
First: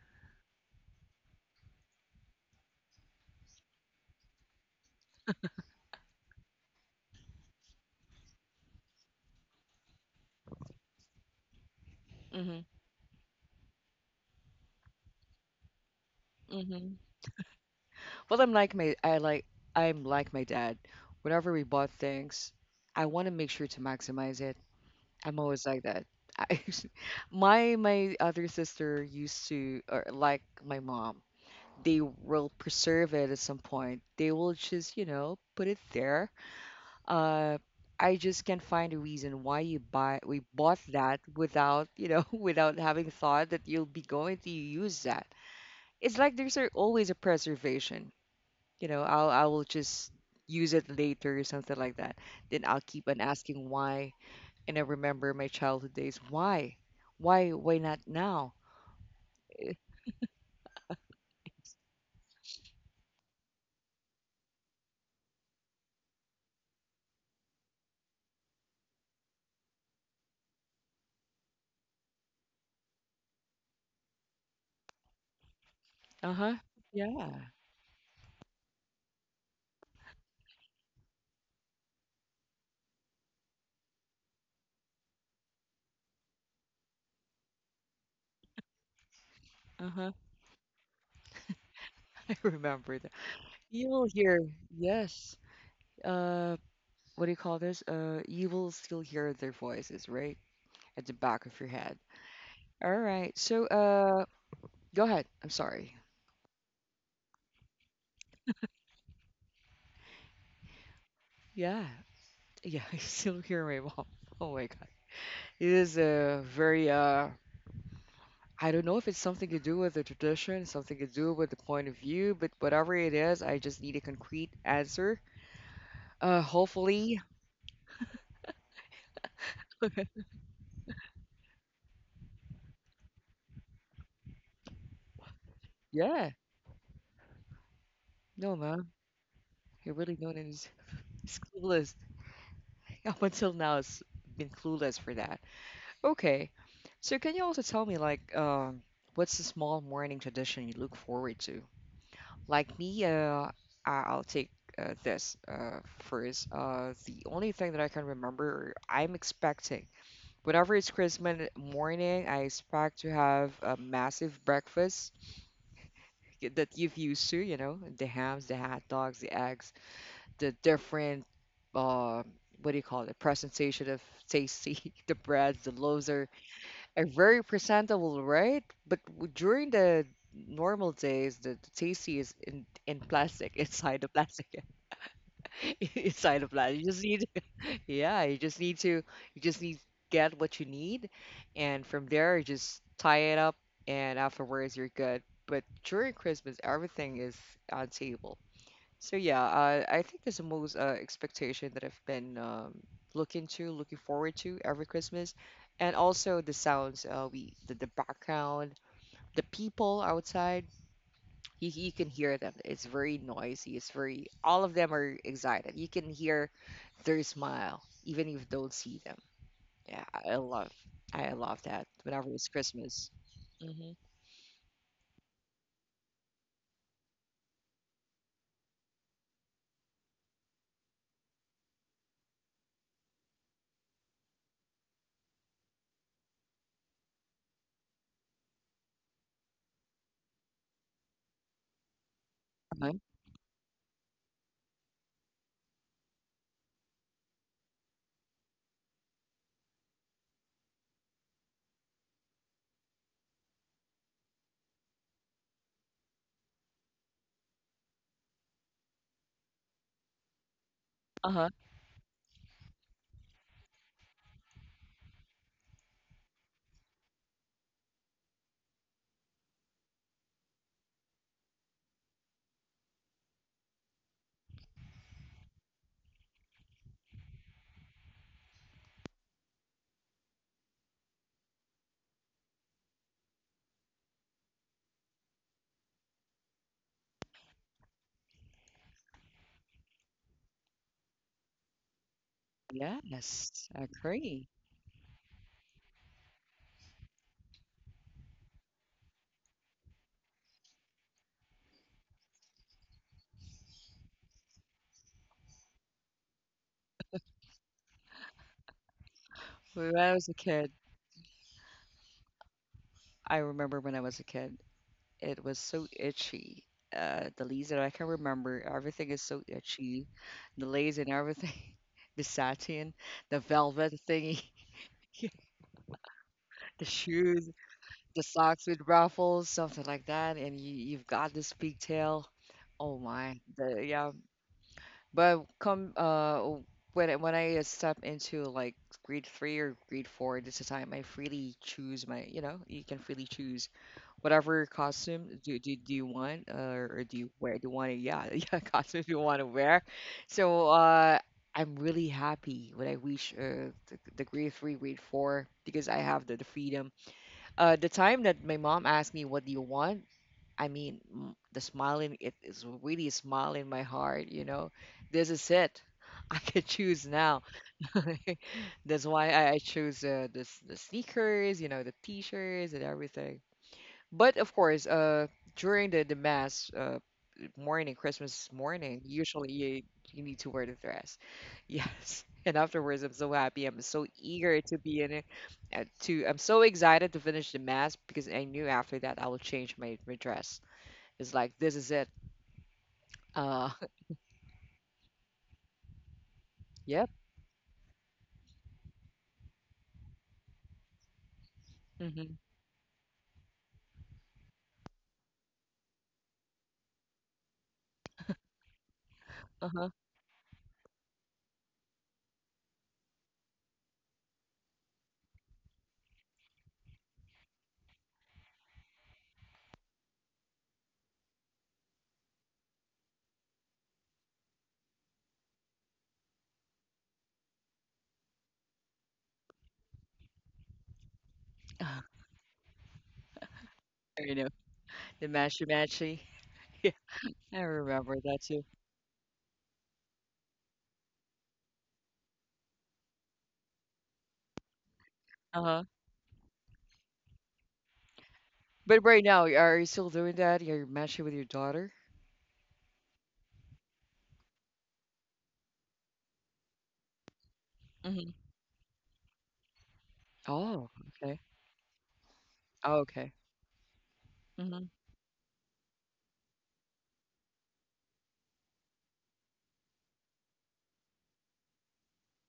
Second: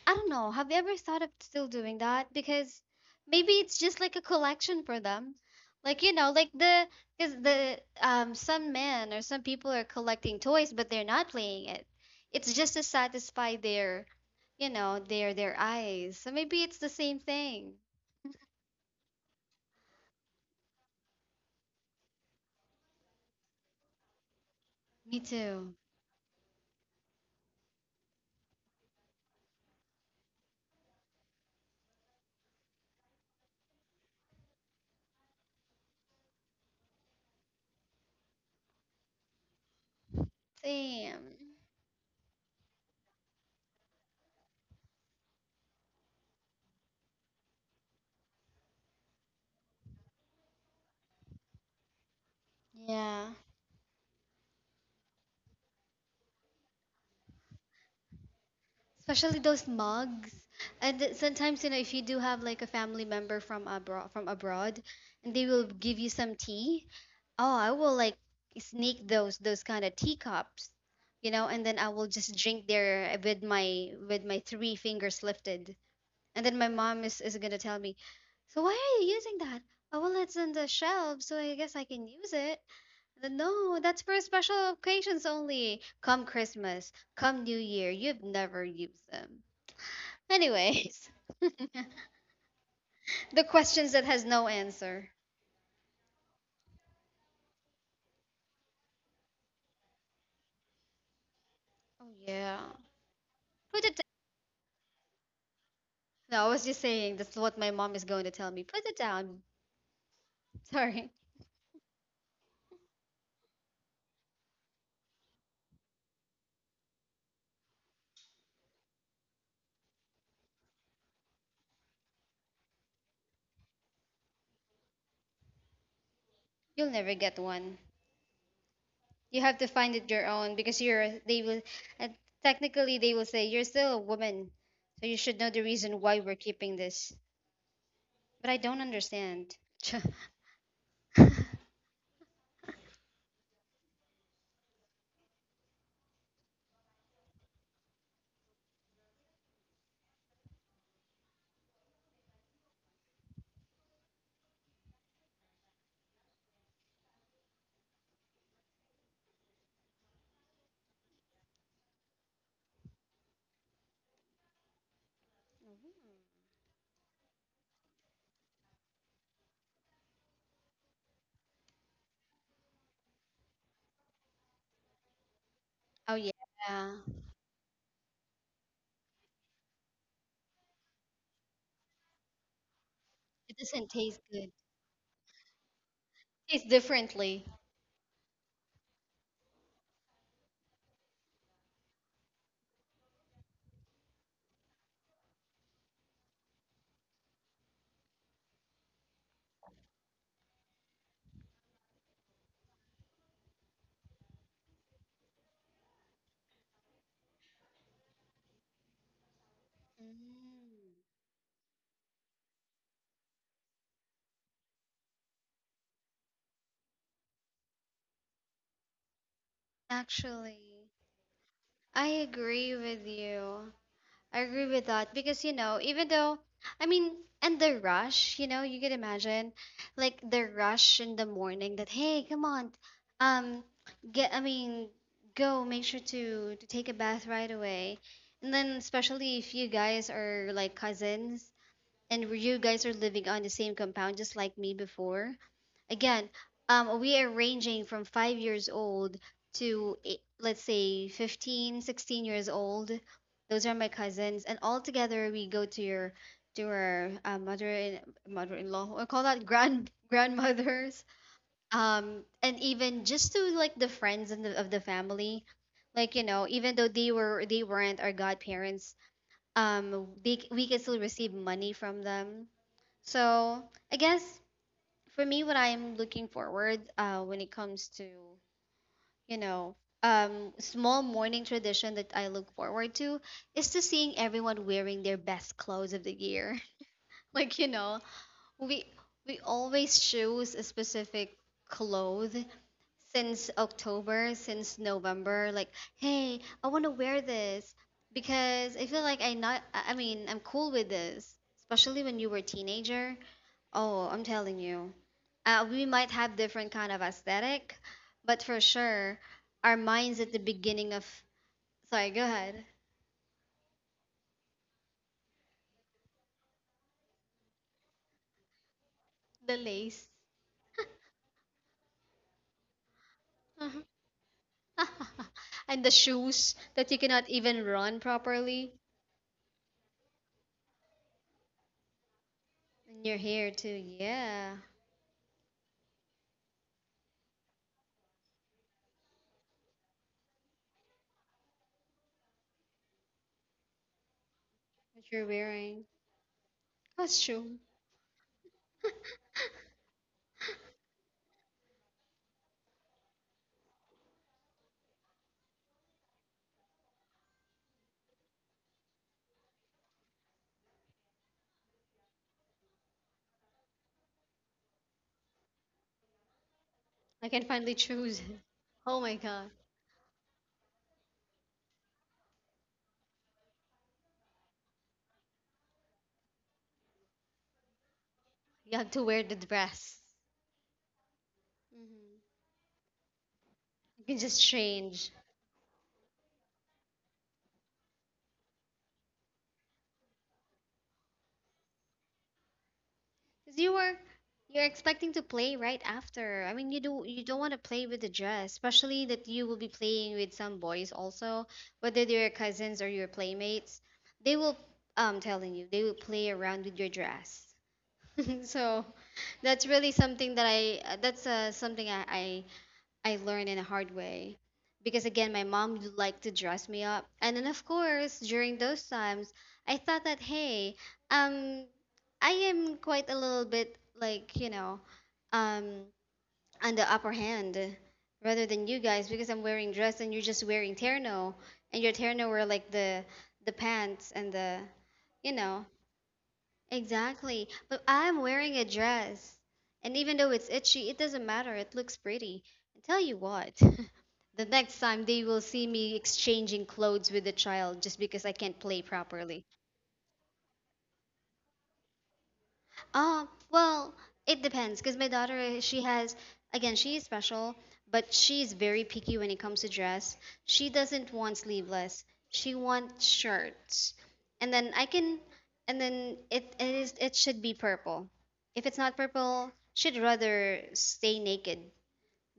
I don't know. Have you ever thought of still doing that? Because maybe it's just like a collection for them. Like you know, like the because the some men or some people are collecting toys but they're not playing it. It's
Hmm.
just to satisfy their you know, their eyes. So maybe it's the
Hmm.
same thing.
Well, I'm like my dad. Whenever we bought things, I want to make sure to maximize it.
Me
I'm always
too.
like that. I, my other sister used to or like my mom. They will preserve it at some point. They will just, you know, put it there. Uh I just can't find a reason why you buy we bought that
Same.
without, you know, without having thought that you'll be going to use that. It's like there's always a preservation, you know, I will just use it later or something like that, then I'll keep on
Yeah.
asking why, and I remember my childhood days why why not now.
Especially those
Eh,
mugs and sometimes you know if you do have like a family member from abroad and they will give you some tea. Oh, I will like sneak those kind of teacups, you know, and then I will just drink there with my three fingers lifted. And
uh-huh,
then my mom is
yeah,
gonna tell me, so why are you using that? Oh, well, it's on the shelf, so I guess I can use it. Then, no, that's for special occasions only. Come Christmas, come new year, you've never used them.
uh-huh.
Anyways,
I remember that.
the
You
questions
will
that has
hear,
no answer.
yes, uh what do you call this you will still hear their voices, right, at the back of your head.
Oh yeah.
All right, so
Put it
go ahead, I'm sorry.
No, I was just saying that's what my mom is going to tell me. Put it down. Sorry.
Yeah, yeah. I still hear my mom, oh my god. It is a very I don't know if it's something to do with the tradition, something to do with the point of view, but whatever it is, I just need a concrete answer.
You'll never
Hopefully,
get one. You have to find it your own because you're they will uh, technically they will say you're still a woman. So you should know the reason why
yeah.
we're keeping this. But
No,
I don't
man,
understand.
you
Ch-
really known as And clueless. Up until now, it's been clueless for that. Okay, so can you also tell me, like, what's the small morning tradition you look forward to? Like me, I'll take this first. The only thing that I can remember, I'm expecting. Whenever it's Christmas morning, I expect to have a massive breakfast that you've used to, you know, the hams, the hot dogs, the eggs, the different, uh, what do you call it, presentation of tasty, the breads, the loaves
oh yeah.
are very presentable, right? But during the normal days, the tasty is in plastic,
It doesn't
inside the
taste
plastic.
good.
Inside of that.
Tastes differently.
Yeah, you just need get what you need, and from there, just tie it up, and afterwards, you're good. But during Christmas, everything is on table. So yeah, I think that's the most expectation that I've been looking forward to every Christmas, and also the sounds, we the background, the people outside
Mm.
you can hear them. It's very noisy. It's very, all of them are excited. You can hear their smile, even if you don't see them. Yeah,
Actually,
I love that
I
whenever it's
agree
Christmas.
with you.
Hmm.
I agree with that because you know, even though I mean, and the rush, you know, you could imagine like the rush in the morning that hey, come on, um, get I mean, go make sure to take a bath right away, and then especially if you guys are like cousins and you guys
Uh-huh.
are living on the same compound, just like me before. Again, we are ranging from 5 years old to let's say 15, 16 years old. Those are my cousins, and all together we go to your to our mother and mother-in-law, or call that grand grandmothers,
Uh-huh.
and even just to like the friends of the family, like you know, even though they weren't our godparents, we can still receive money from them. So I guess for me, what I'm looking forward when it comes to, you know, small morning tradition that I look forward to is to seeing everyone wearing their best clothes of the year. Like, you know, we we always choose a specific clothes since
Yes, I
October,
agree.
since November. Like, hey, I want to wear this because I feel like I not. I'm cool with this, especially when you were a teenager. Oh, I'm telling you. We might have different kind of aesthetic, but for sure, our
When I
minds
was
at
a
the
kid,
beginning of sorry, go ahead.
I remember when I was a kid, it was so itchy. The leaves that I can remember, everything is so
The
itchy.
lace.
The lace and everything, the satin, the
Mhm.
velvet thingy,
And the shoes
the
that you cannot
shoes,
even run
the socks
properly.
with ruffles, something like that, and you you've got this pigtail. Oh
And your
my,
hair
the,
too,
yeah.
yeah.
But when I step into like grade three or grade four, this is the time I freely choose my you know you can freely choose whatever
What you're
costume
wearing.
do you want or do
That's
you wear
true.
do you want to, yeah, yeah, costume you want to wear. So. I'm really happy when I reach the grade three, grade four, because I have the freedom, the time that my mom asked me, "What do you want?" I mean, mm, the smiling, it is really a smile in my heart. You know, this is it. I can choose
I can
now.
finally choose. Oh
That's
my
why
god.
I chose the sneakers, you know, the t-shirts and everything. But of course, during the mass morning, Christmas
You have
morning,
to wear the
usually
dress.
you need to wear the dress.
Hmm.
Yes. And afterwards, I'm so happy. I'm
You
so
can just
eager to be
change.
in it. To I'm so excited to finish the mass because I knew after that I will change my dress. It's like this is it.
Because
Uh,
you're expecting to play right after. I mean,
yep.
you don't want to play with the dress, especially that you will be playing with some boys also, whether they're your
Mm-hmm.
cousins or your playmates. They will telling you they will play around with your dress. So that's
Uh-huh.
really something that I that's something I learned in a hard way. Because again, my mom would like to dress me up. And then, of course, during those times, I thought that, hey, um, I am quite a little bit like, you know, um, on the upper hand rather than you guys because I'm wearing dress and you're just wearing terno. And your
Uh,
terno were like the pants
I know the
you know.
matchy matchy. Yeah,
Exactly.
I
But
remember
I'm
that
wearing
too.
a dress. And even though it's itchy, it doesn't matter. It looks pretty. And tell you what, the next time they will see
Uh-huh.
me exchanging clothes with the child just because I can't play
But right now,
properly.
are you still doing that? You're matching with your daughter?
Uh, well, it depends because my daughter, again, she is special, but
Mm-hmm.
she's very picky when it comes to dress. She
Oh,
doesn't want
okay.
sleeveless. She
Oh,
wants
okay.
shirts. And then
Mm-hmm.
I can, and then it is, it should be purple. If it's not purple, she'd rather stay naked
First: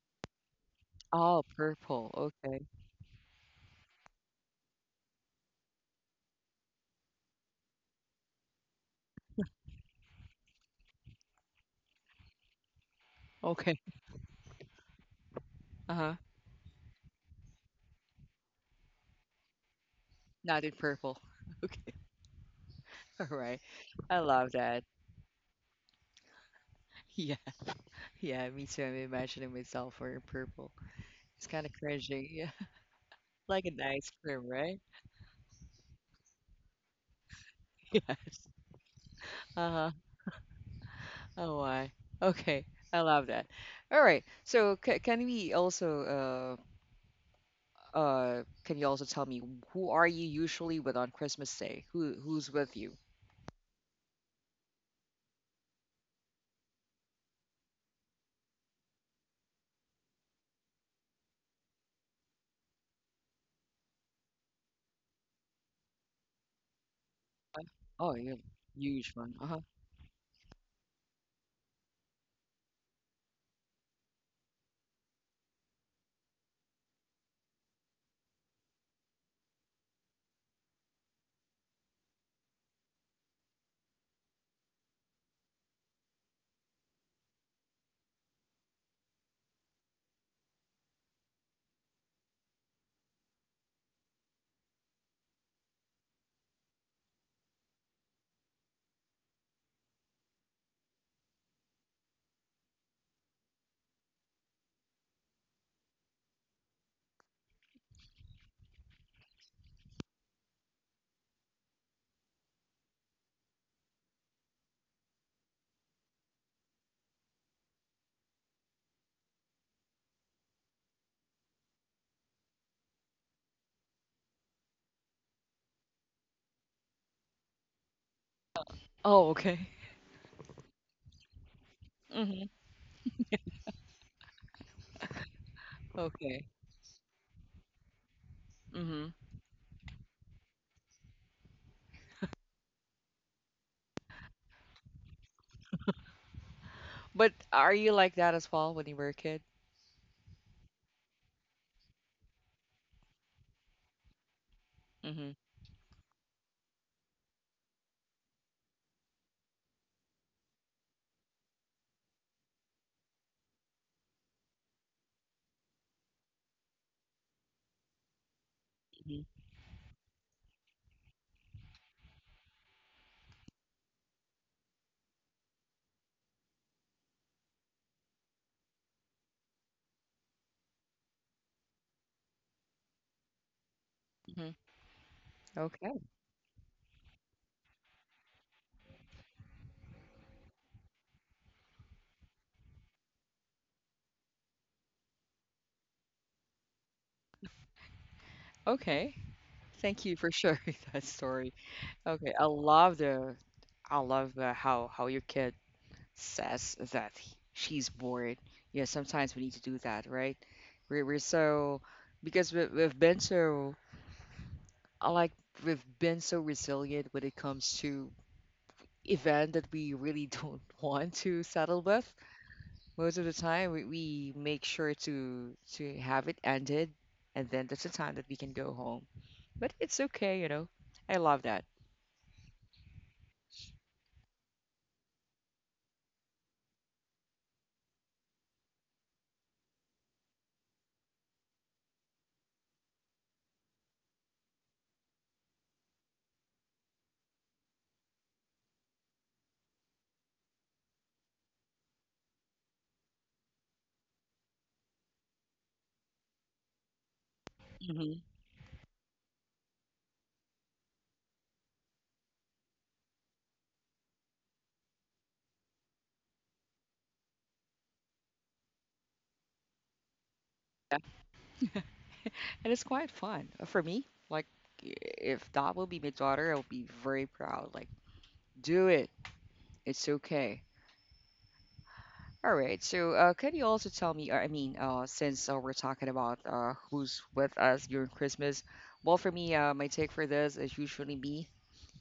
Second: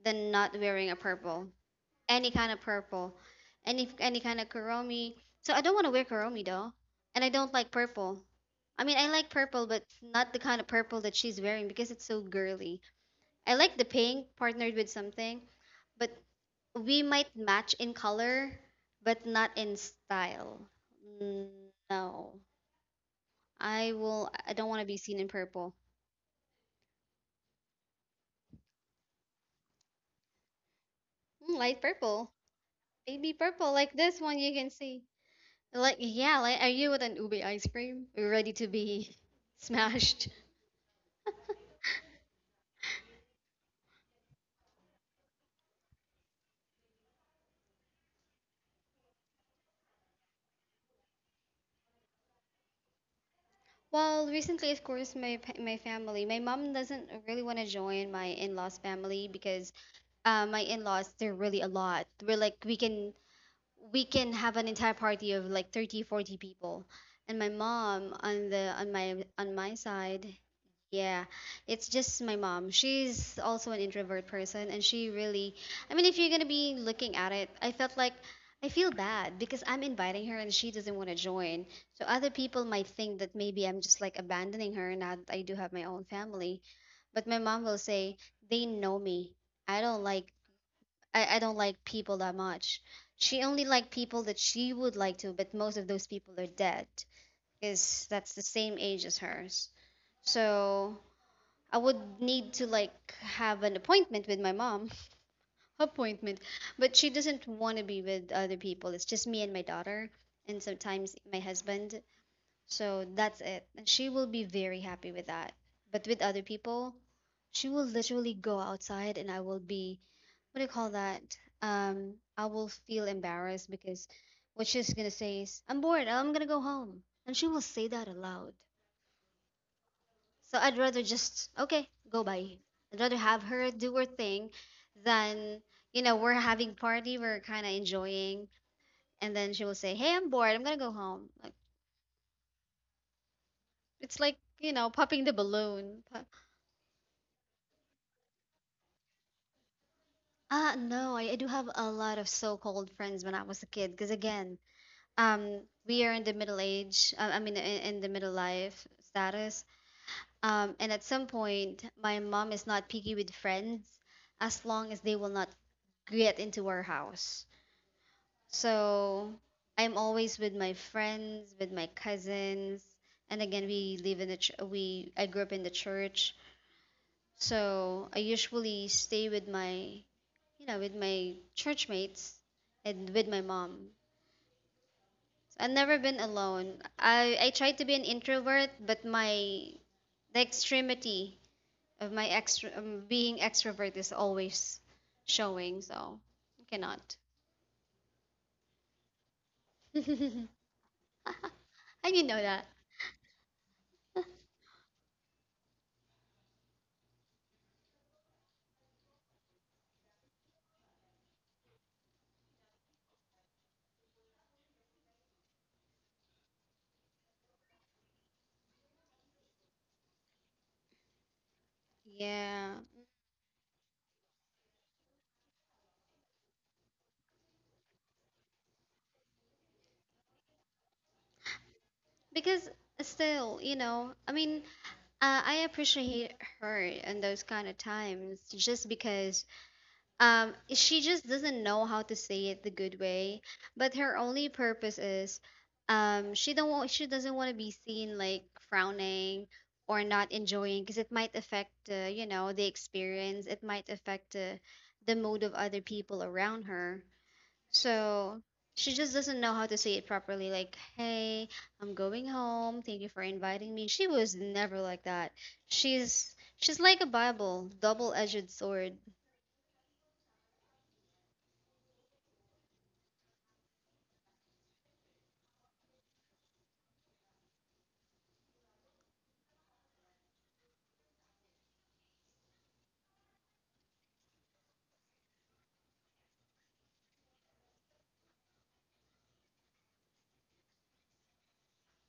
than not wearing a
Oh,
purple,
purple.
any kind of
Okay.
purple, any kind of Kuromi. So I don't want to wear Kuromi though, and I don't like purple. I mean, I like purple, but not the kind of purple that she's wearing because it's so girly. I like
Okay.
the pink partnered with something, but
Uh-huh.
we might match in color, but not in style.
Not in purple.
Mm,
Okay.
no,
All right.
I
I
will. I
love
don't want to
that.
be seen in purple.
Yeah. Yeah. Me too. I'm imagining myself wearing purple. It's
Mm,
kind of
light purple,
cringy. Yeah.
baby
Like
purple,
an
like
ice
this one
cream,
you can
right?
see. Like, yeah, like, are you with an ube ice cream
Yes.
ready to be
Uh-huh.
smashed?
Oh, why? Okay. I love that. All right. So c can we also can you also tell me who are you usually with on Christmas Day? Who's with you?
Well, recently, of course, my family, my mom doesn't really want to join my in-laws family because my in-laws, they're really a lot. We're like we can have an entire party of like 30, 40 people. And my mom
Oh, you're
on the on
huge
my
one. Uh-huh.
side. Yeah, it's just my mom. She's also an introvert person, and she really, I mean, if you're gonna be looking at it, I felt like I feel bad because I'm inviting her and she doesn't want to join. So other people might think that maybe I'm just like abandoning her now that I do have my own family. But my mom will say, they know me. I don't like, I don't like people that much. She only liked people that she would like to, but most of those people are dead because that's the same age as hers. So. I would need to like have an appointment with my mom. Appointment. But she doesn't want to be with other people. It's just me and my daughter and sometimes my husband. So that's it. And she will be very happy with that. But with other people, she will literally go outside and I will be, what do you call that? I will feel embarrassed because what she's going to say is, "I'm bored. I'm going to go home." And she will say that aloud.
Oh, okay.
So I'd rather just okay, go by.
Mm-hmm.
you. I'd rather have her do her thing than you know we're
Okay.
having party, we're kind of enjoying,
Mm-hmm.
and then she will say, "Hey, I'm bored. I'm gonna go home." Like it's like you know popping the balloon. But,
But are you like that as well when you were a kid?
no, I do have a lot of so-called friends when I was a kid. Because again,
Mhm,
um, we are in the middle age. I mean, in the middle life status. And at some point, my mom is not picky with friends as long as they will not get into our house.
mhm,
So I'm always with my friends, with my cousins, and again we live in the ch- we I grew up in the church. So I usually stay with my you know with my church mates and with my mom.
mhm.
I've never
Okay,
been alone. I tried to be an introvert, but my the extremity of my extra being extrovert is always showing. So I cannot.
okay. Thank you for
And
sharing that story.
you know
Okay, I
that.
love the, I love how your kid says that she's bored. Yeah, sometimes we need to do that, right? We're so Because we've been so I like we've been so resilient when it comes to event that we really don't want to settle with.
Yeah.
Most of the time, we make sure to have it ended, and then that's the time that we can go home. But it's okay, you know. I love that.
Because still you know I mean, I appreciate her in those kind of times just because she just doesn't know how to say it the good way, but her only purpose is, she doesn't want to be seen like frowning or not enjoying because it might affect you know the experience, it might affect the mood of other people around her.
Hmm.
So she just doesn't know how to say it properly. Like, hey, I'm going home. Thank you for inviting me. She was never like that. She's like a Bible, double-edged sword,
And it's quite fun. For me. Like, i- if that will be my daughter, I'll be very proud. Like, do it. It's okay. All right. So, can you also tell me? I mean, since we're talking about who's with us during Christmas, well, for me, my take for this is usually me,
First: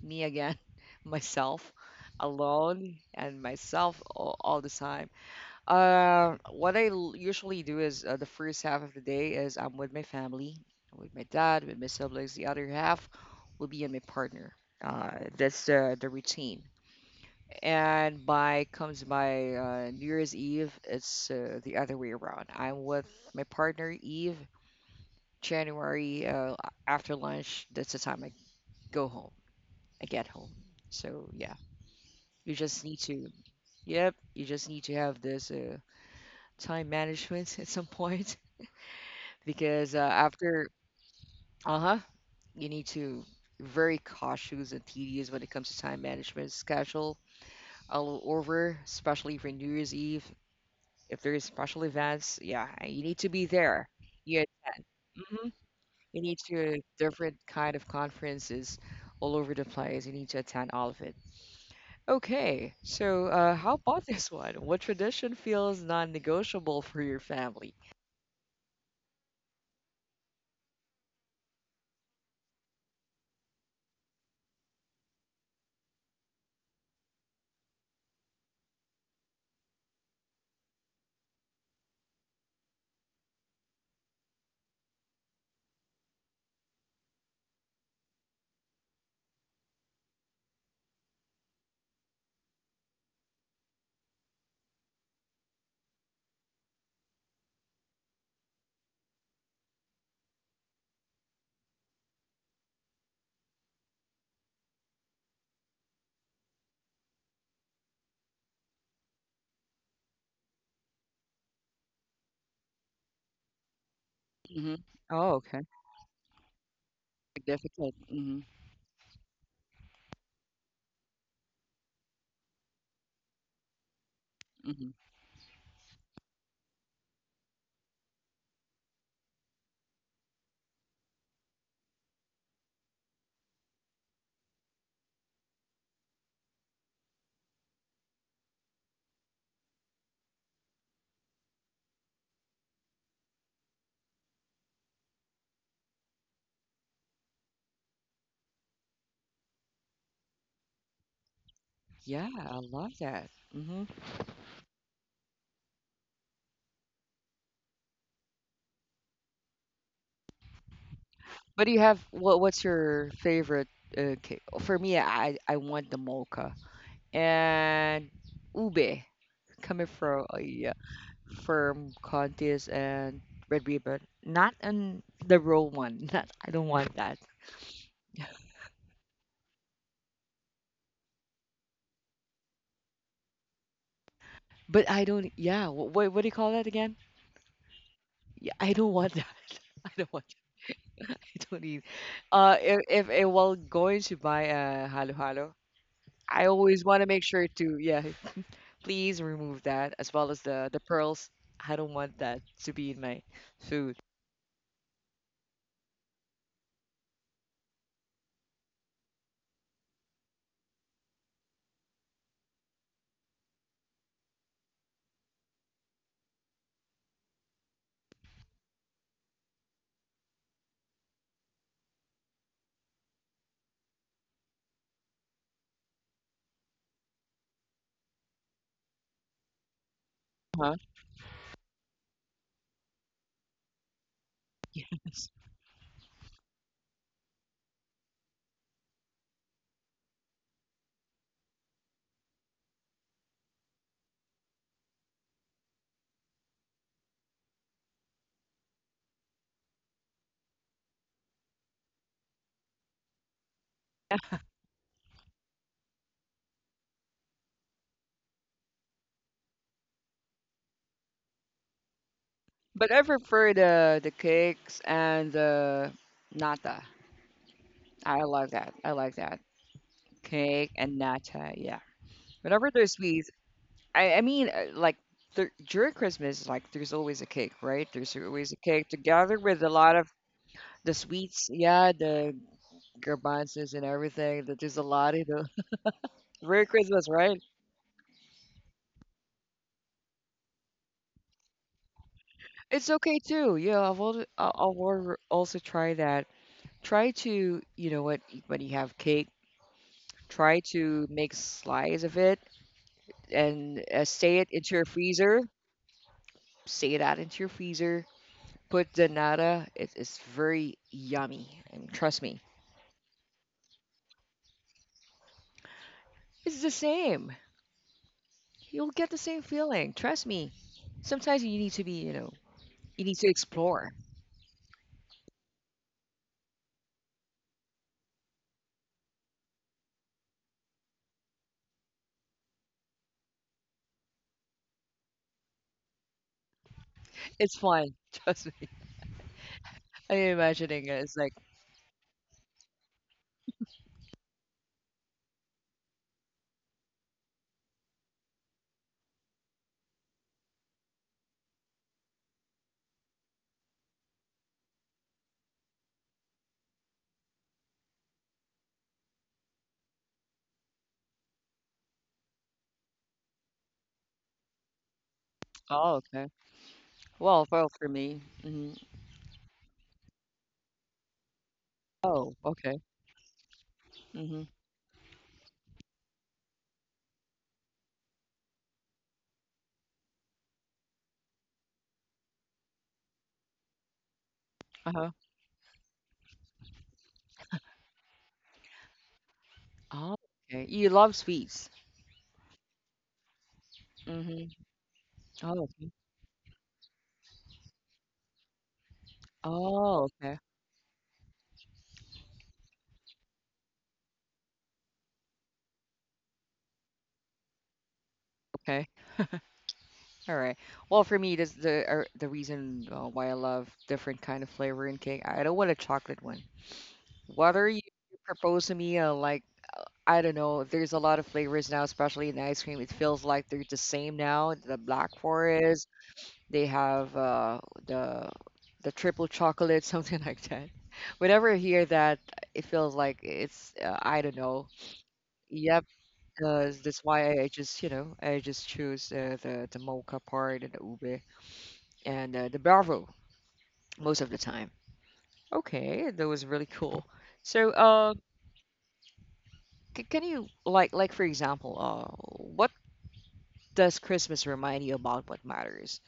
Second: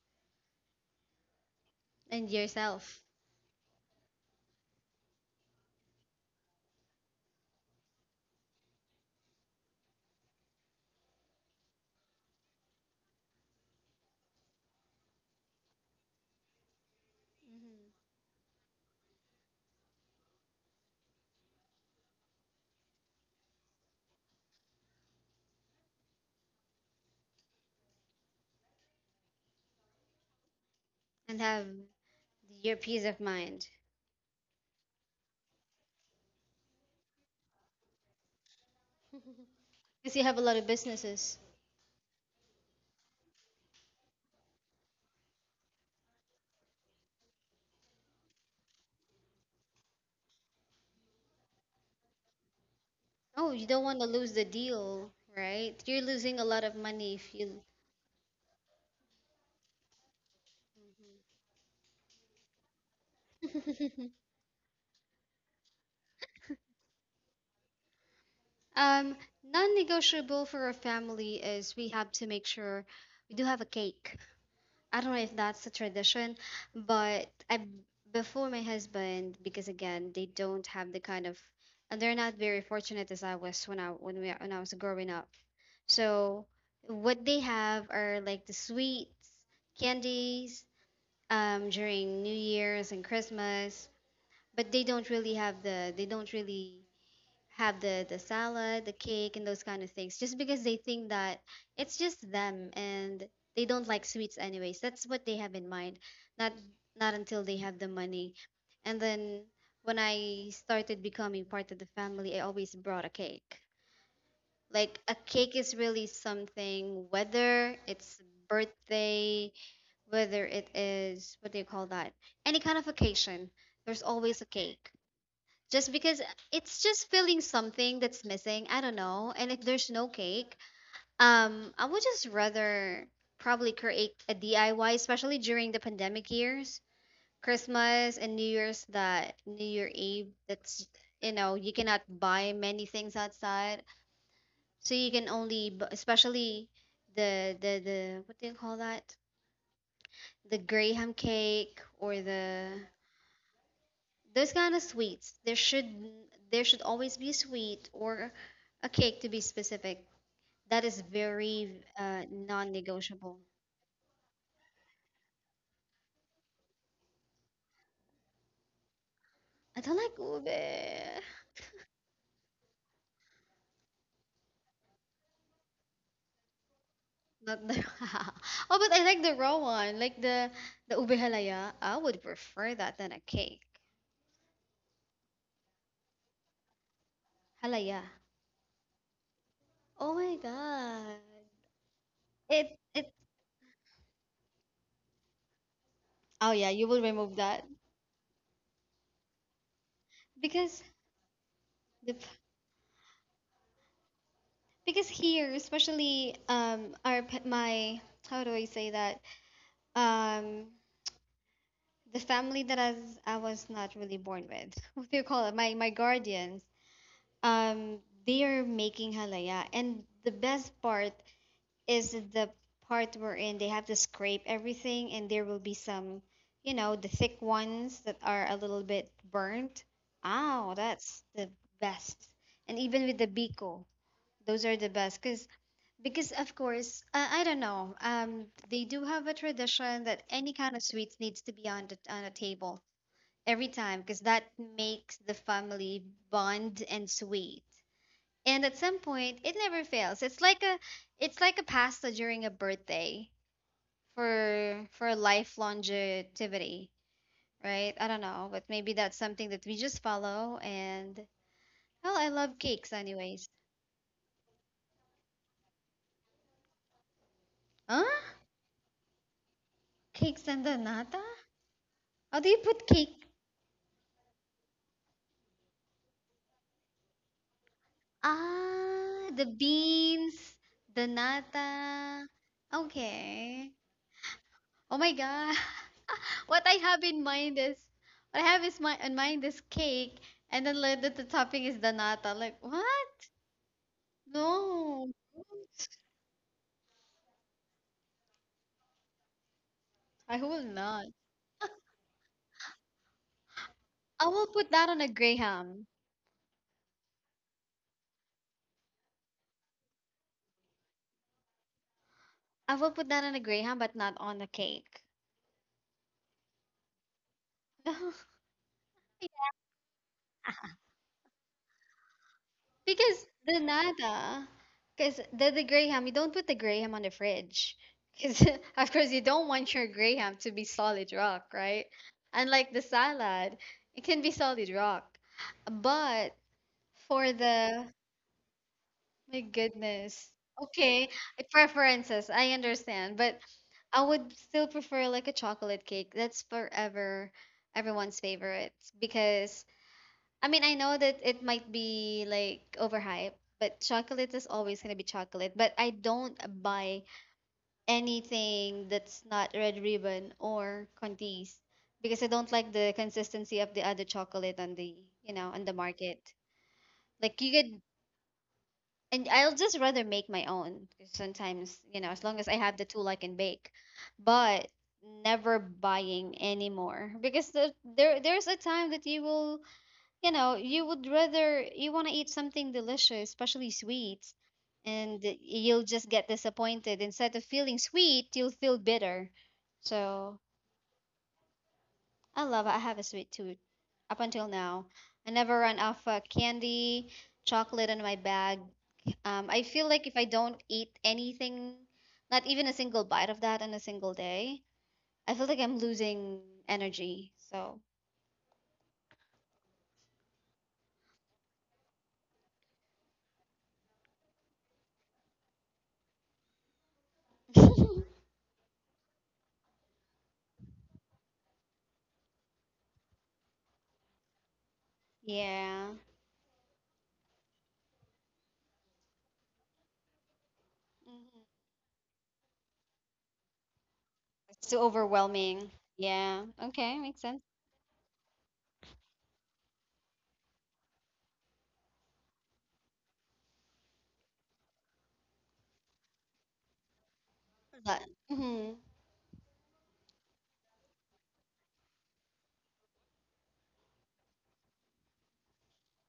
me again, myself,
and
alone,
yourself,
and myself all the time. Usually do is the first half of the day is I'm with my family, with my dad, with my siblings. The other half will be in my partner. Uh, that's the routine. And by comes by New Year's Eve, it's the other way around. I'm with my partner Eve. January after lunch, that's the time I go home. I get home. So
and
yeah,
have
you
your
just need
peace of
to.
mind.
Yep, you just need to have this time management at some point
Mhm.
because
Because you have a lot of
after
businesses.
uh-huh you need to very cautious and tedious when it comes to time management schedule all over, especially for new year's eve. If there is special events, yeah, you need to be
Oh, you don't
there,
want to lose
you
the
attend.
deal,
Hmm.
right? You're
You need
losing a lot of
to
money if
different
you.
kind of conferences all over the place, you need to attend all of it. Okay, so how about this one, what tradition feels non-negotiable for your family?
Um, non-negotiable for a family is we have to make sure we do have a cake. I don't know if that's a tradition, but I before my husband, because again they don't have the kind of, and they're not very fortunate as I was when I when we when I was growing up. So what they have are like the sweets, candies, during New Year's and Christmas, but they don't really have the salad, the cake, and those kind of things, just because they think that it's just them and they don't like sweets anyways. That's what they have in mind. Not Not until they have the money. And then when I started becoming part of the family, I always brought a cake.
Mm-hmm.
Like a
Oh,
cake
okay.
is really something, whether
Significant.
it's
Mm-hmm.
birthday, whether it is what do you call that? Any kind of occasion, there's always a cake just because it's just filling something that's missing. I don't know. And if there's no cake, I would just rather probably create a DIY, especially during the pandemic years, Christmas and New Year's, that New Year Eve. That's you know you cannot buy many things outside, so you can only, especially the what do you call that? The graham cake, or
Yeah, I
the
love that. Hmm.
those kind of sweets, there should always be a sweet or a cake to be specific that is
But do
very
you have what? What's your
non-negotiable.
favorite cake? For me, I want the mocha and ube
I
coming
don't like
from
ube.
yeah, from Contis and Red Ribbon. Not on the raw one. Not I don't want that.
Not the oh, but I like the raw one, like the ube halaya. I would prefer that than a cake.
But I don't. Yeah. What do you call that again?
Halaya.
Yeah, I don't want that. I don't
Oh
want.
my god.
I don't need.
it it
If while going to buy a halo halo, I
Oh yeah,
always
you
want
will
to make
remove
sure
that
to yeah. Please remove that as well as the
because
pearls. I don't
the
want
p-
that to be in my food.
because here especially my how do I say that, um the family that I was not really born with. What do you call it? My guardians. Um, they are making halaya, and the best part is the part wherein they have to scrape everything, and there will be some, you know, the thick ones that are a little bit burnt. Oh,
Huh?
that's the best. And even with the biko, those are the best
Yes.
because of course I don't know, they do have a tradition that any kind of sweets needs to be on the on a table every time because that makes the family bond and sweet. And at some point, it never fails. It's like a pasta during a birthday for a life longevity, right? I don't know, but maybe that's something that we just follow. And well, I love
But
cakes
I
anyways.
prefer the cakes and the nata.
Huh?
I like that. I like that.
Cakes and
Cake and
donata?
nata, yeah.
How do you
Whenever
put
there's
cake?
sweets, I mean, like there, during Christmas, like there's always a cake, right? There's always a cake
Ah,
together
the
with a lot of
beans,
the
the
sweets, yeah,
nata.
the
Okay.
garbanzos and everything. That there's a
Oh my
lot of the
god. What
during
I have
Christmas,
in
right?
mind is what I have is my in mind is cake, and then like the topping is danata. Like
It's
what?
okay too. Yeah, I will. I
No,
will also try that. Try to, you know what, when you have cake,
I
try
will not.
to make slice of it and
I
stay it
will put
into your
that on a
freezer.
graham.
Stay that into your freezer. Put the nata. It's very yummy. And trust me,
I will put that on a graham, but not on a cake.
it's the same. You'll get the same feeling. Trust me. Sometimes you need to be, you know, you need
Because
to
the
explore.
nata, because the graham, you don't put the graham on the fridge. Because, of course, you don't want your graham to be solid rock, right? Unlike the salad, it can be solid rock. But for
It's
the
fun. Trust me.
my
I'm
goodness.
imagining it.
Okay,
It's like,
preferences. I understand, but I would still prefer like a chocolate cake. That's forever everyone's favorite because I mean, I know that it might be like overhyped, but chocolate is always going to be chocolate. But I don't buy anything that's not Red Ribbon or Conti's because I don't like the consistency of the other chocolate on you know, on the
oh,
market.
okay.
Like
Well,
you
well,
could
for me. Mhm.
and I'll just rather make my own, 'cause sometimes, you know, as
Oh,
long as I have
okay.
the tool, I can bake,
Mhm.
but never buying anymore because there's a time that you will, you know, you would rather you want to eat something delicious, especially sweets,
Uh-huh.
and you'll just get disappointed. Instead of feeling sweet, you'll feel bitter.
Oh,
So
okay. You love sweets.
I love it. I have a sweet tooth. Up until
Mhm.
now, I never
Oh,
run
okay.
out of candy, chocolate in my bag. I feel
Oh,
like if I
okay.
don't eat anything, not even a single bite of that in a single day, I feel like I'm losing energy. So
Okay. All right. Well, for me, this the reason why I love different kind of flavor in cake. I don't want a chocolate one. Whether you propose to me, like I don't know, there's a lot of flavors now, especially in ice cream. It feels like they're the same now. The black forest,
yeah.
they have the the triple chocolate, something like that.
Mhm.
Whenever I hear that, it feels like it's I don't know.
It's too overwhelming.
Yep,
Yeah. Okay,
that's
makes
why
sense.
I just you know I just choose the mocha part and the ube and the Bravo most of the time. Okay, that was really cool. So,
But, mhm.
can you like for example, what does Christmas remind you about what matters?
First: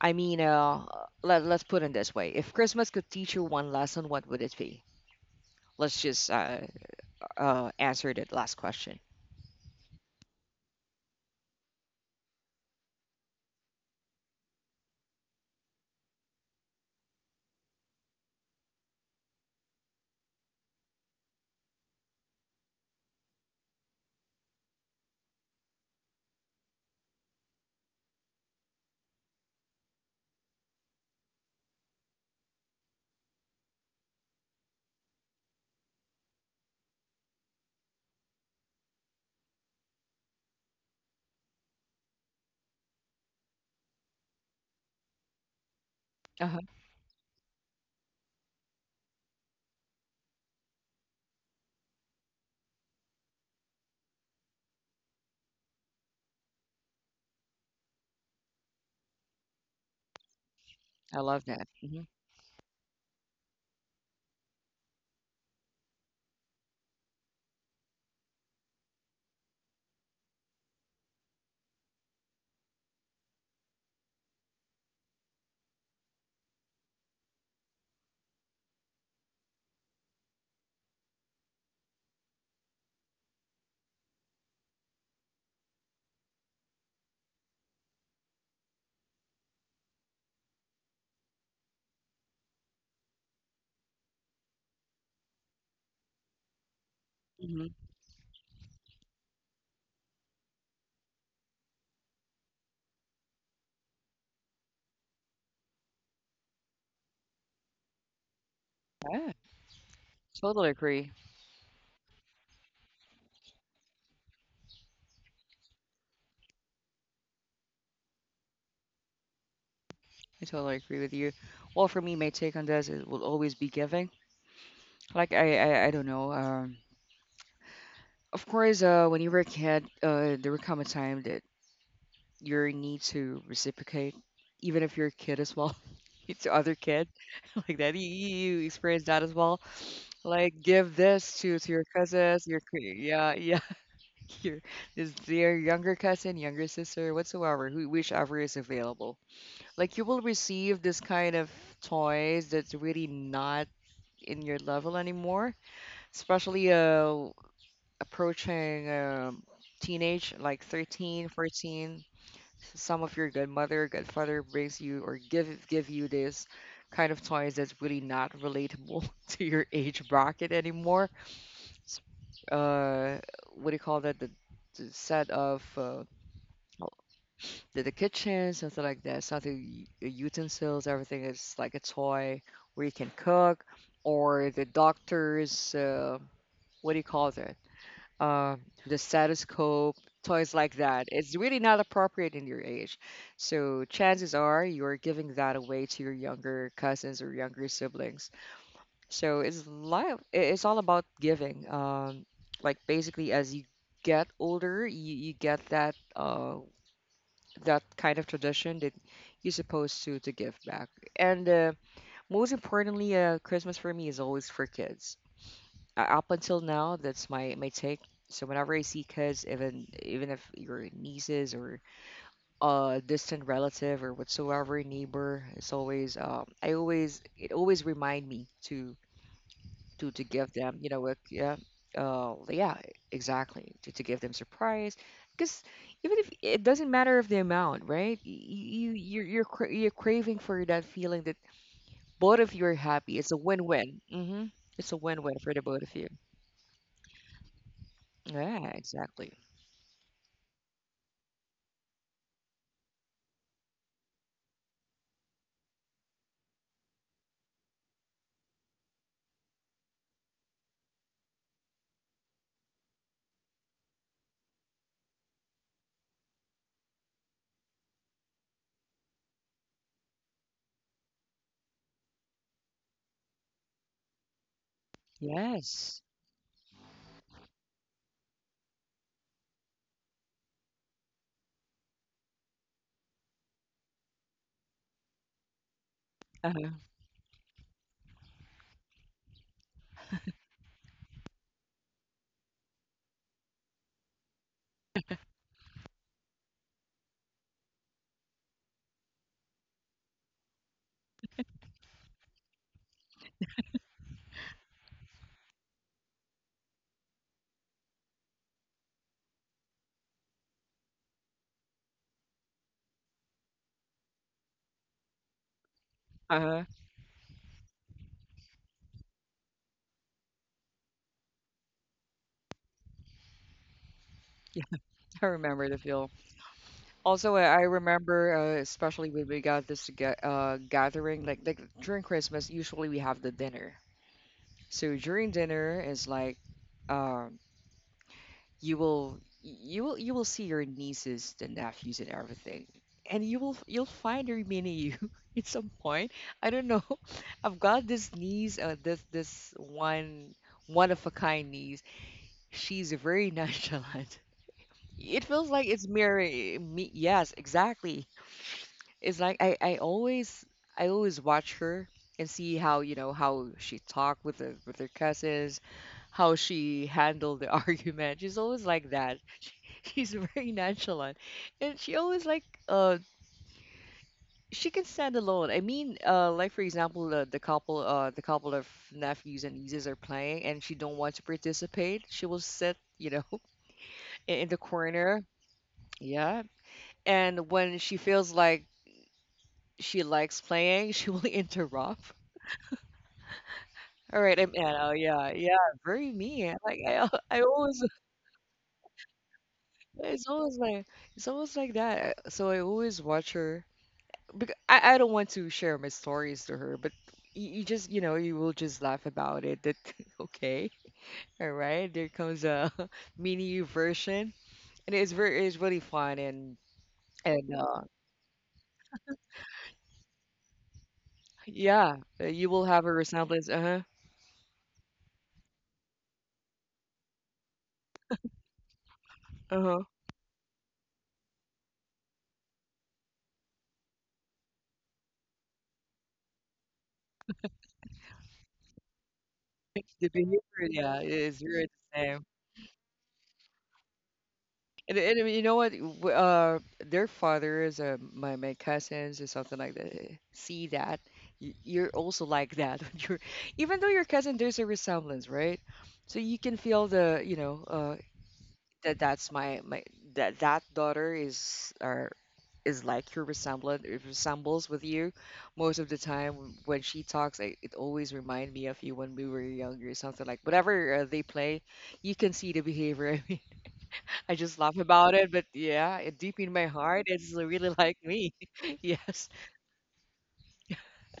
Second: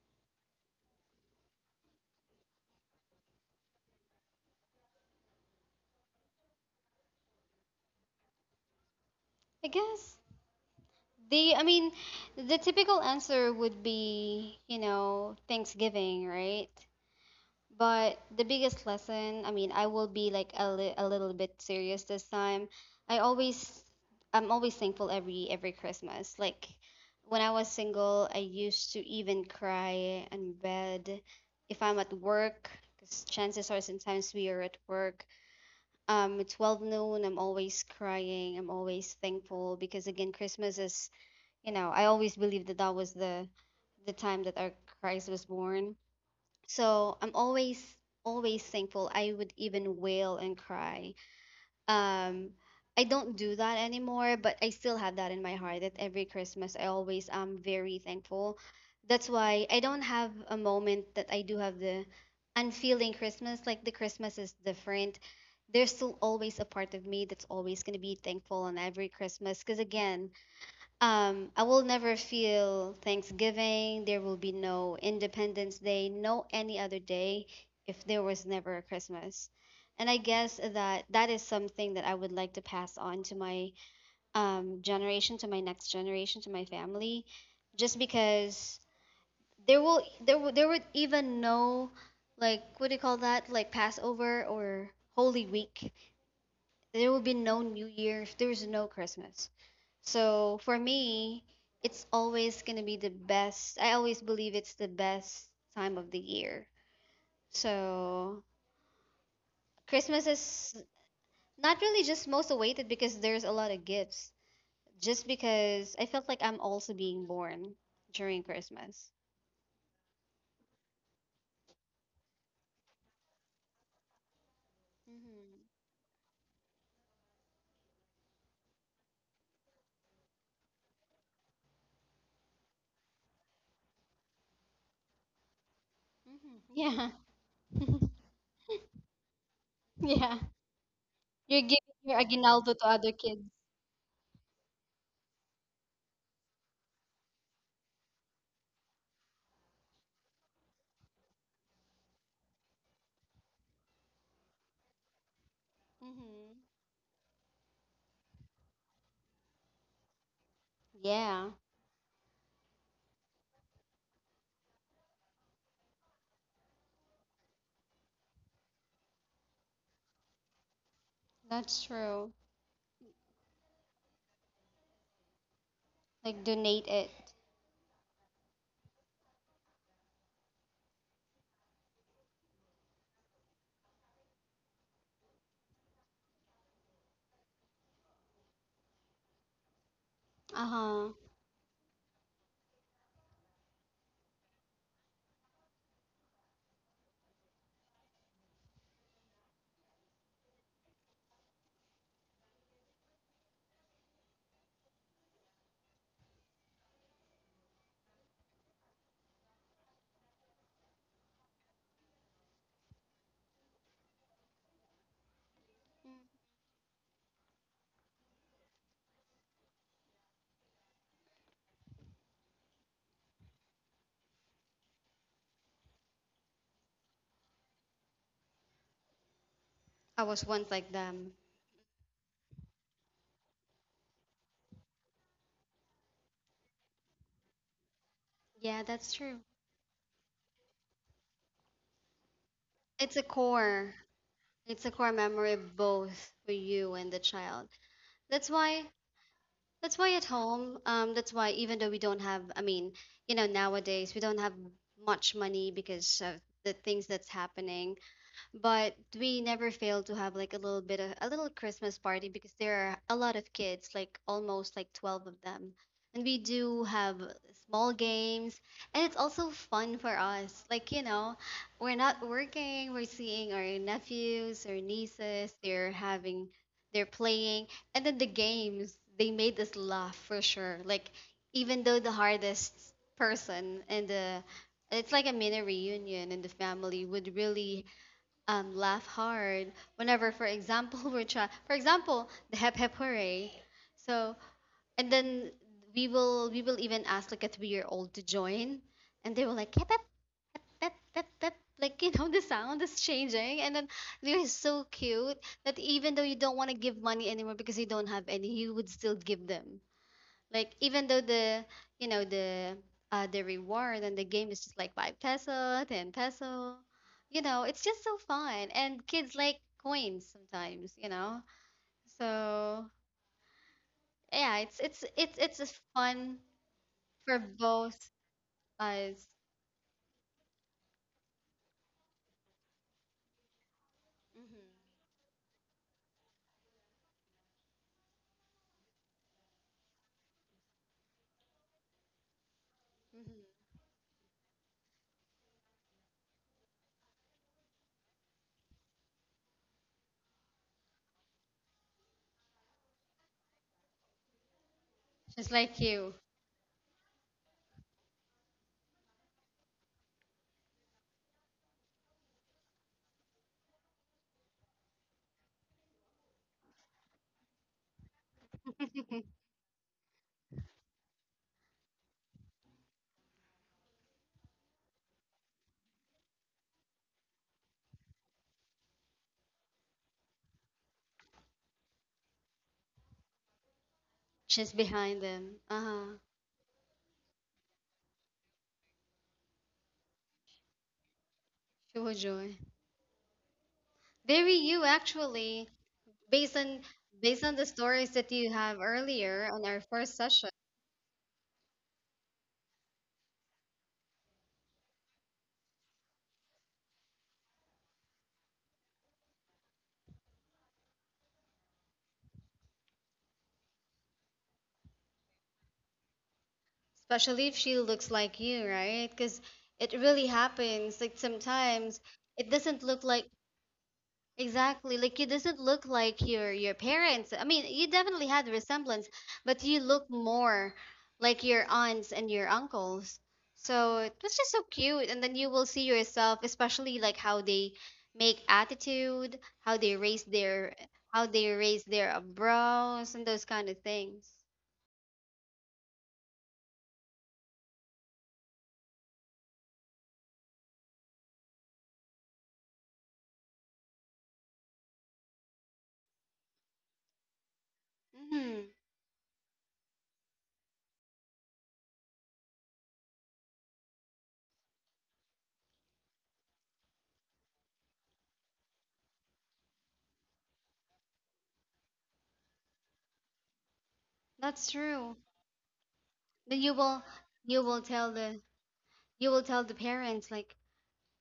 I mean, let let's put it this way: if Christmas could teach you one lesson, what would it be? Let's just Answer that last question.
I guess I mean, the typical answer would be, you know, Thanksgiving, right? But the biggest lesson, I mean, I will be like a little bit serious this time. I always, I'm always thankful every Christmas. Like when I was single, I used to even cry in bed if I'm at work, because chances are sometimes we are at work. It's 12 noon. I'm always crying. I'm always thankful because again, you know, I always believe that that was the time that our Christ was born.
Uh-huh.
So I'm always, always thankful. I would even wail and cry. Um, I don't do that anymore, but I still have that in my heart that every Christmas I always am very thankful. That's why I don't have a moment
I
that I
love
do
that.
have
Hmm.
the unfeeling Christmas. Like the Christmas is different. There's still always a part of me that's always going to be thankful on every Christmas. Because again, I will never feel Thanksgiving. There will be no Independence Day, no any other day if there was never a Christmas. And I guess that that is something that I would like to pass on to my generation, to my next generation, to my family, just because there would even no like what do you call that, like Passover or Holy Week, there will be no
Hmm.
New Year if there's no Christmas. So for me, it's always going to be the best. I always believe it's the best time of the year. So
Yeah,
Christmas
totally
is
agree.
not really just most awaited because there's a lot of gifts. Just because I felt like I'm also being born during Christmas.
I totally agree with you. Well, for me, my take on this is will always be giving. I don't know. Of course, when you were a kid, there will come a time that you need to reciprocate, even if you're a kid as well. To other
Mm-hmm.
kid
Mm-hmm.
like that you,
Yeah.
you you experience that as well
yeah.
like give this
You're
to your
giving your
cousins
aguinaldo to other
yeah,
kids.
yeah. Your is their younger cousin, younger sister, whatsoever, who whichever is available. Like you will receive this kind of toys that's really not in your level anymore,
Mm-hmm.
especially approaching teenage like 13,
Yeah,
14. Some of your godmother, godfather brings you or give you this kind of toys that's really not relatable to your age bracket anymore.
that's true.
Uh, what do you call that? The set of
Like donate
all-
it.
the kitchen, something like that, something utensils, everything is like a toy where you can cook, or the doctor's what do you call that? Uh, the stethoscope, toys like that.
Uh-huh.
It's really not appropriate in your age. So chances are you're giving that away to your younger cousins or younger siblings. So it's life. It's all about giving. Like basically, as you get older, you get that. That kind of tradition that you're supposed to give back. And most importantly, Christmas for me is always for kids. Up
Mm.
until now, that's my take. So whenever I see kids, even if your nieces or a distant relative or whatsoever neighbor, it's always I always it always remind me to to
I was
give
once
them, you
like
know, a,
them.
yeah, yeah, exactly, to give them surprise. Because even if it doesn't matter of the amount, right?
Yeah, that's true.
You're, you're craving for that feeling that both of you are happy.
It's a
It's a
core.
win-win. Hmm.
It's
It's
a
a
core
win-win for
memory
the both of you.
both for you and the child. That's
Yeah,
why
exactly.
that's why at home, that's why even though we don't have I mean, you know, nowadays we don't have much money because of the things that's happening, but we never fail to have like a little bit of a little Christmas party because there are a lot of kids, like almost like 12 of them. And we do have small games, and it's also fun for us. Like, you know, we're not working, we're seeing our nephews or nieces, they're
Yes.
having, they're playing, and then the games, they made us laugh for sure. Like, even though the hardest person and the it's like a mini reunion in the
Uh-huh.
family would really laugh hard whenever, for example, we're trying, for example, the hep hep hooray. So, and then we will even ask like a 3 year old to join, and they will like hep hep hep hep hep hep. Like you know, the sound is changing, and then they're so cute that even though you don't want to give money anymore because you don't have any, you would still give them. Like even though the you know the reward and the game is just like five peso, ten
Uh-huh.
peso, you know, it's just so fun. And kids like coins sometimes, you know. So yeah,
Yeah,
it's it's
I
it's it's
remember the
just
feel.
fun
Also,
for
I
both
remember, especially
sides.
when we got this gathering, like during Christmas, usually we have the dinner, so
Hmm.
during dinner is like um you will see your nieces the nephews and everything. And
Hmm.
you'll find her remaining you at some point. I don't know. I've got this niece, this one one of a kind niece. She's very nonchalant. It feels
Just
like
like
it's
you.
mirroring me. Yes, exactly. It's like I always watch her and see how you know how she talked with the with her cousins, how she handled the argument. She's always like that. She's very nonchalant, and she always like she can stand alone. I mean, like for example the couple of nephews and nieces are playing and she don't want to participate. She will sit you know in the
Just behind
corner.
them. Uh-huh.
Yeah, and when she feels like she likes playing, she will interrupt.
Shoujo.
All right, I'm
Very you
Anna. Yeah,
actually,
very me.
based on
I
based on the
always,
stories that you have earlier on our first
it's
session.
always like, it's always like that. Uh, so I always watch her because I don't want to share my stories to her, but you just, you know, you will just laugh about it. That okay, all right. There comes a mini version, and it's really fun and
Especially if she looks like you, right? Because it really happens. Like
yeah,
sometimes
you
it
will have
doesn't
a
look like
resemblance. Uh huh.
exactly like you, doesn't look like your parents. I mean, you definitely had resemblance,
Uh
but
huh.
you look more like your aunts and your uncles. So it was just so cute. And then you will see yourself, especially like how they make attitude, how they
The
raise
behavior,
their
yeah,
how
is
they
very the
raise their
same.
eyebrows and those kind of things.
And you know what? Their fathers, my my cousins, or something like that, eh, see that you're also like that. You're, even though your cousin, there's a resemblance, right? So you can feel the, you know,
Hmm.
that that's my that daughter is or is like your resemblance. It resembles with you most of the time when she talks. It always remind me of you when we were younger, something like whatever they play. You can see the behavior. I just
That's
laugh about
true.
it, but yeah, it, deep in
Then
my
you will
heart, it's
you
really
will
like
tell
me.
the
Yes.
you will tell the parents like,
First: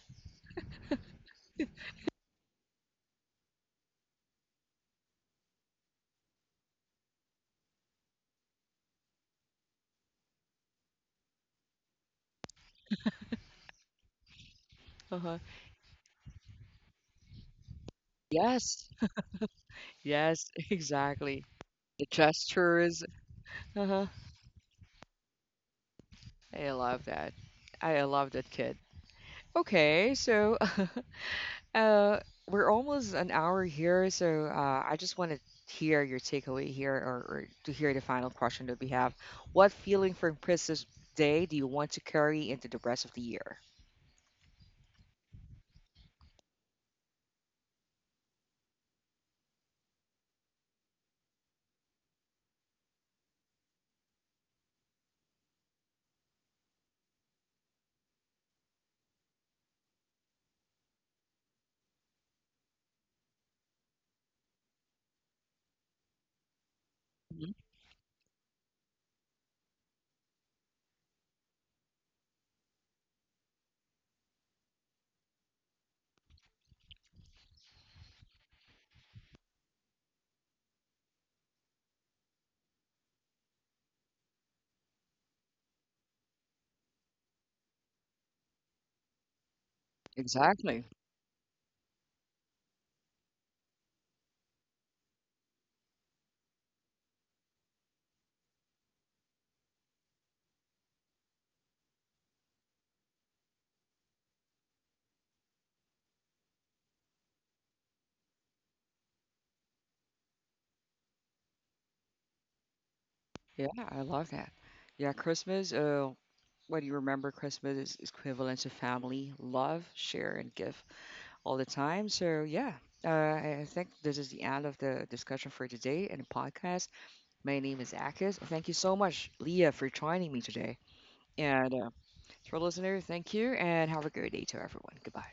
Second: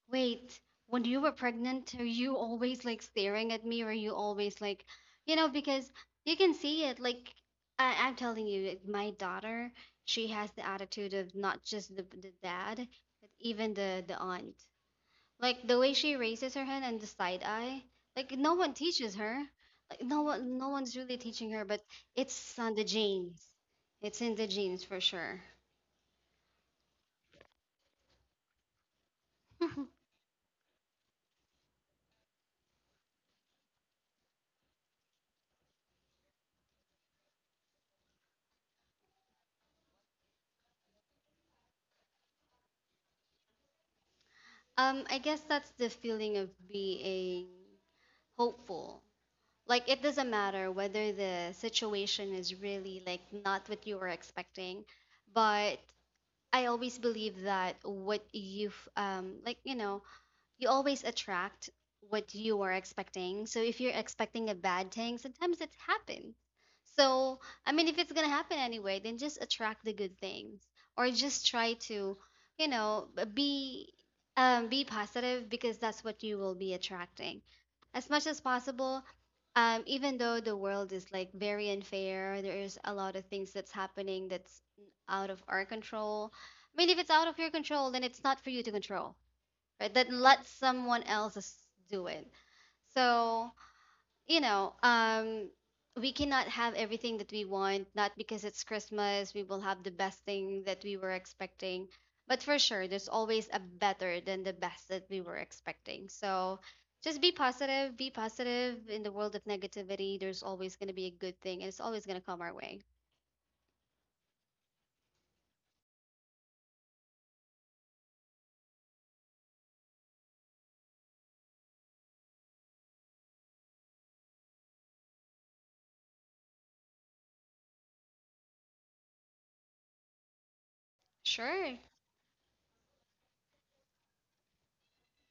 wait, when you were pregnant, are you always like staring at me? Or are you always like, you know, because you can see it. Like I'm telling you, it- my daughter, she has the attitude of not just the dad, but even the aunt.
Uh-huh.
Like the way she raises her hand and the side eye, like no one
Yes.
teaches her. Like
Yes,
no one's really
exactly.
teaching her, but
The
it's on the
gestures.
genes.
Uh-huh.
It's in the genes for sure.
I love that. I love that kid. Okay, so uh we're almost an hour here, so I just want to hear your takeaway here or to hear the final question that we have. What feeling from Christmas Day do you want to carry into the rest of the year?
I guess that's the feeling of being hopeful. Like it doesn't matter whether the situation is really like not what you were expecting, but I always believe that what you've like you know you always attract what you are expecting. So if you're expecting a bad thing, sometimes it happens. So
Mhm.
I mean, if it's gonna happen anyway, then just attract the good things, or just try to, you know, be positive because that's what you will be attracting as much as possible. Even though the world is like very unfair, there is a lot of things that's happening that's out of our control. I mean, if it's out of your control, then it's not for you to control, right? That let
Exactly.
someone else do it. So, you know, we cannot have everything that we want, not because it's Christmas, we will have the best thing that we were expecting. But for sure, there's always a better than the best that we were expecting. So just be positive, be positive. In the world of negativity, there's always going to be a good thing, and it's always going to come our way.
Yeah, I love that. Yeah, Christmas, what do you remember? Christmas is equivalent to family, love, share, and give all the time. So, yeah, I think this is the end of the discussion for today and the podcast. My name is Akis. Thank you so much, Leah, for joining me today. And
Sure.
to our listener, thank you and have a great day to everyone. Goodbye.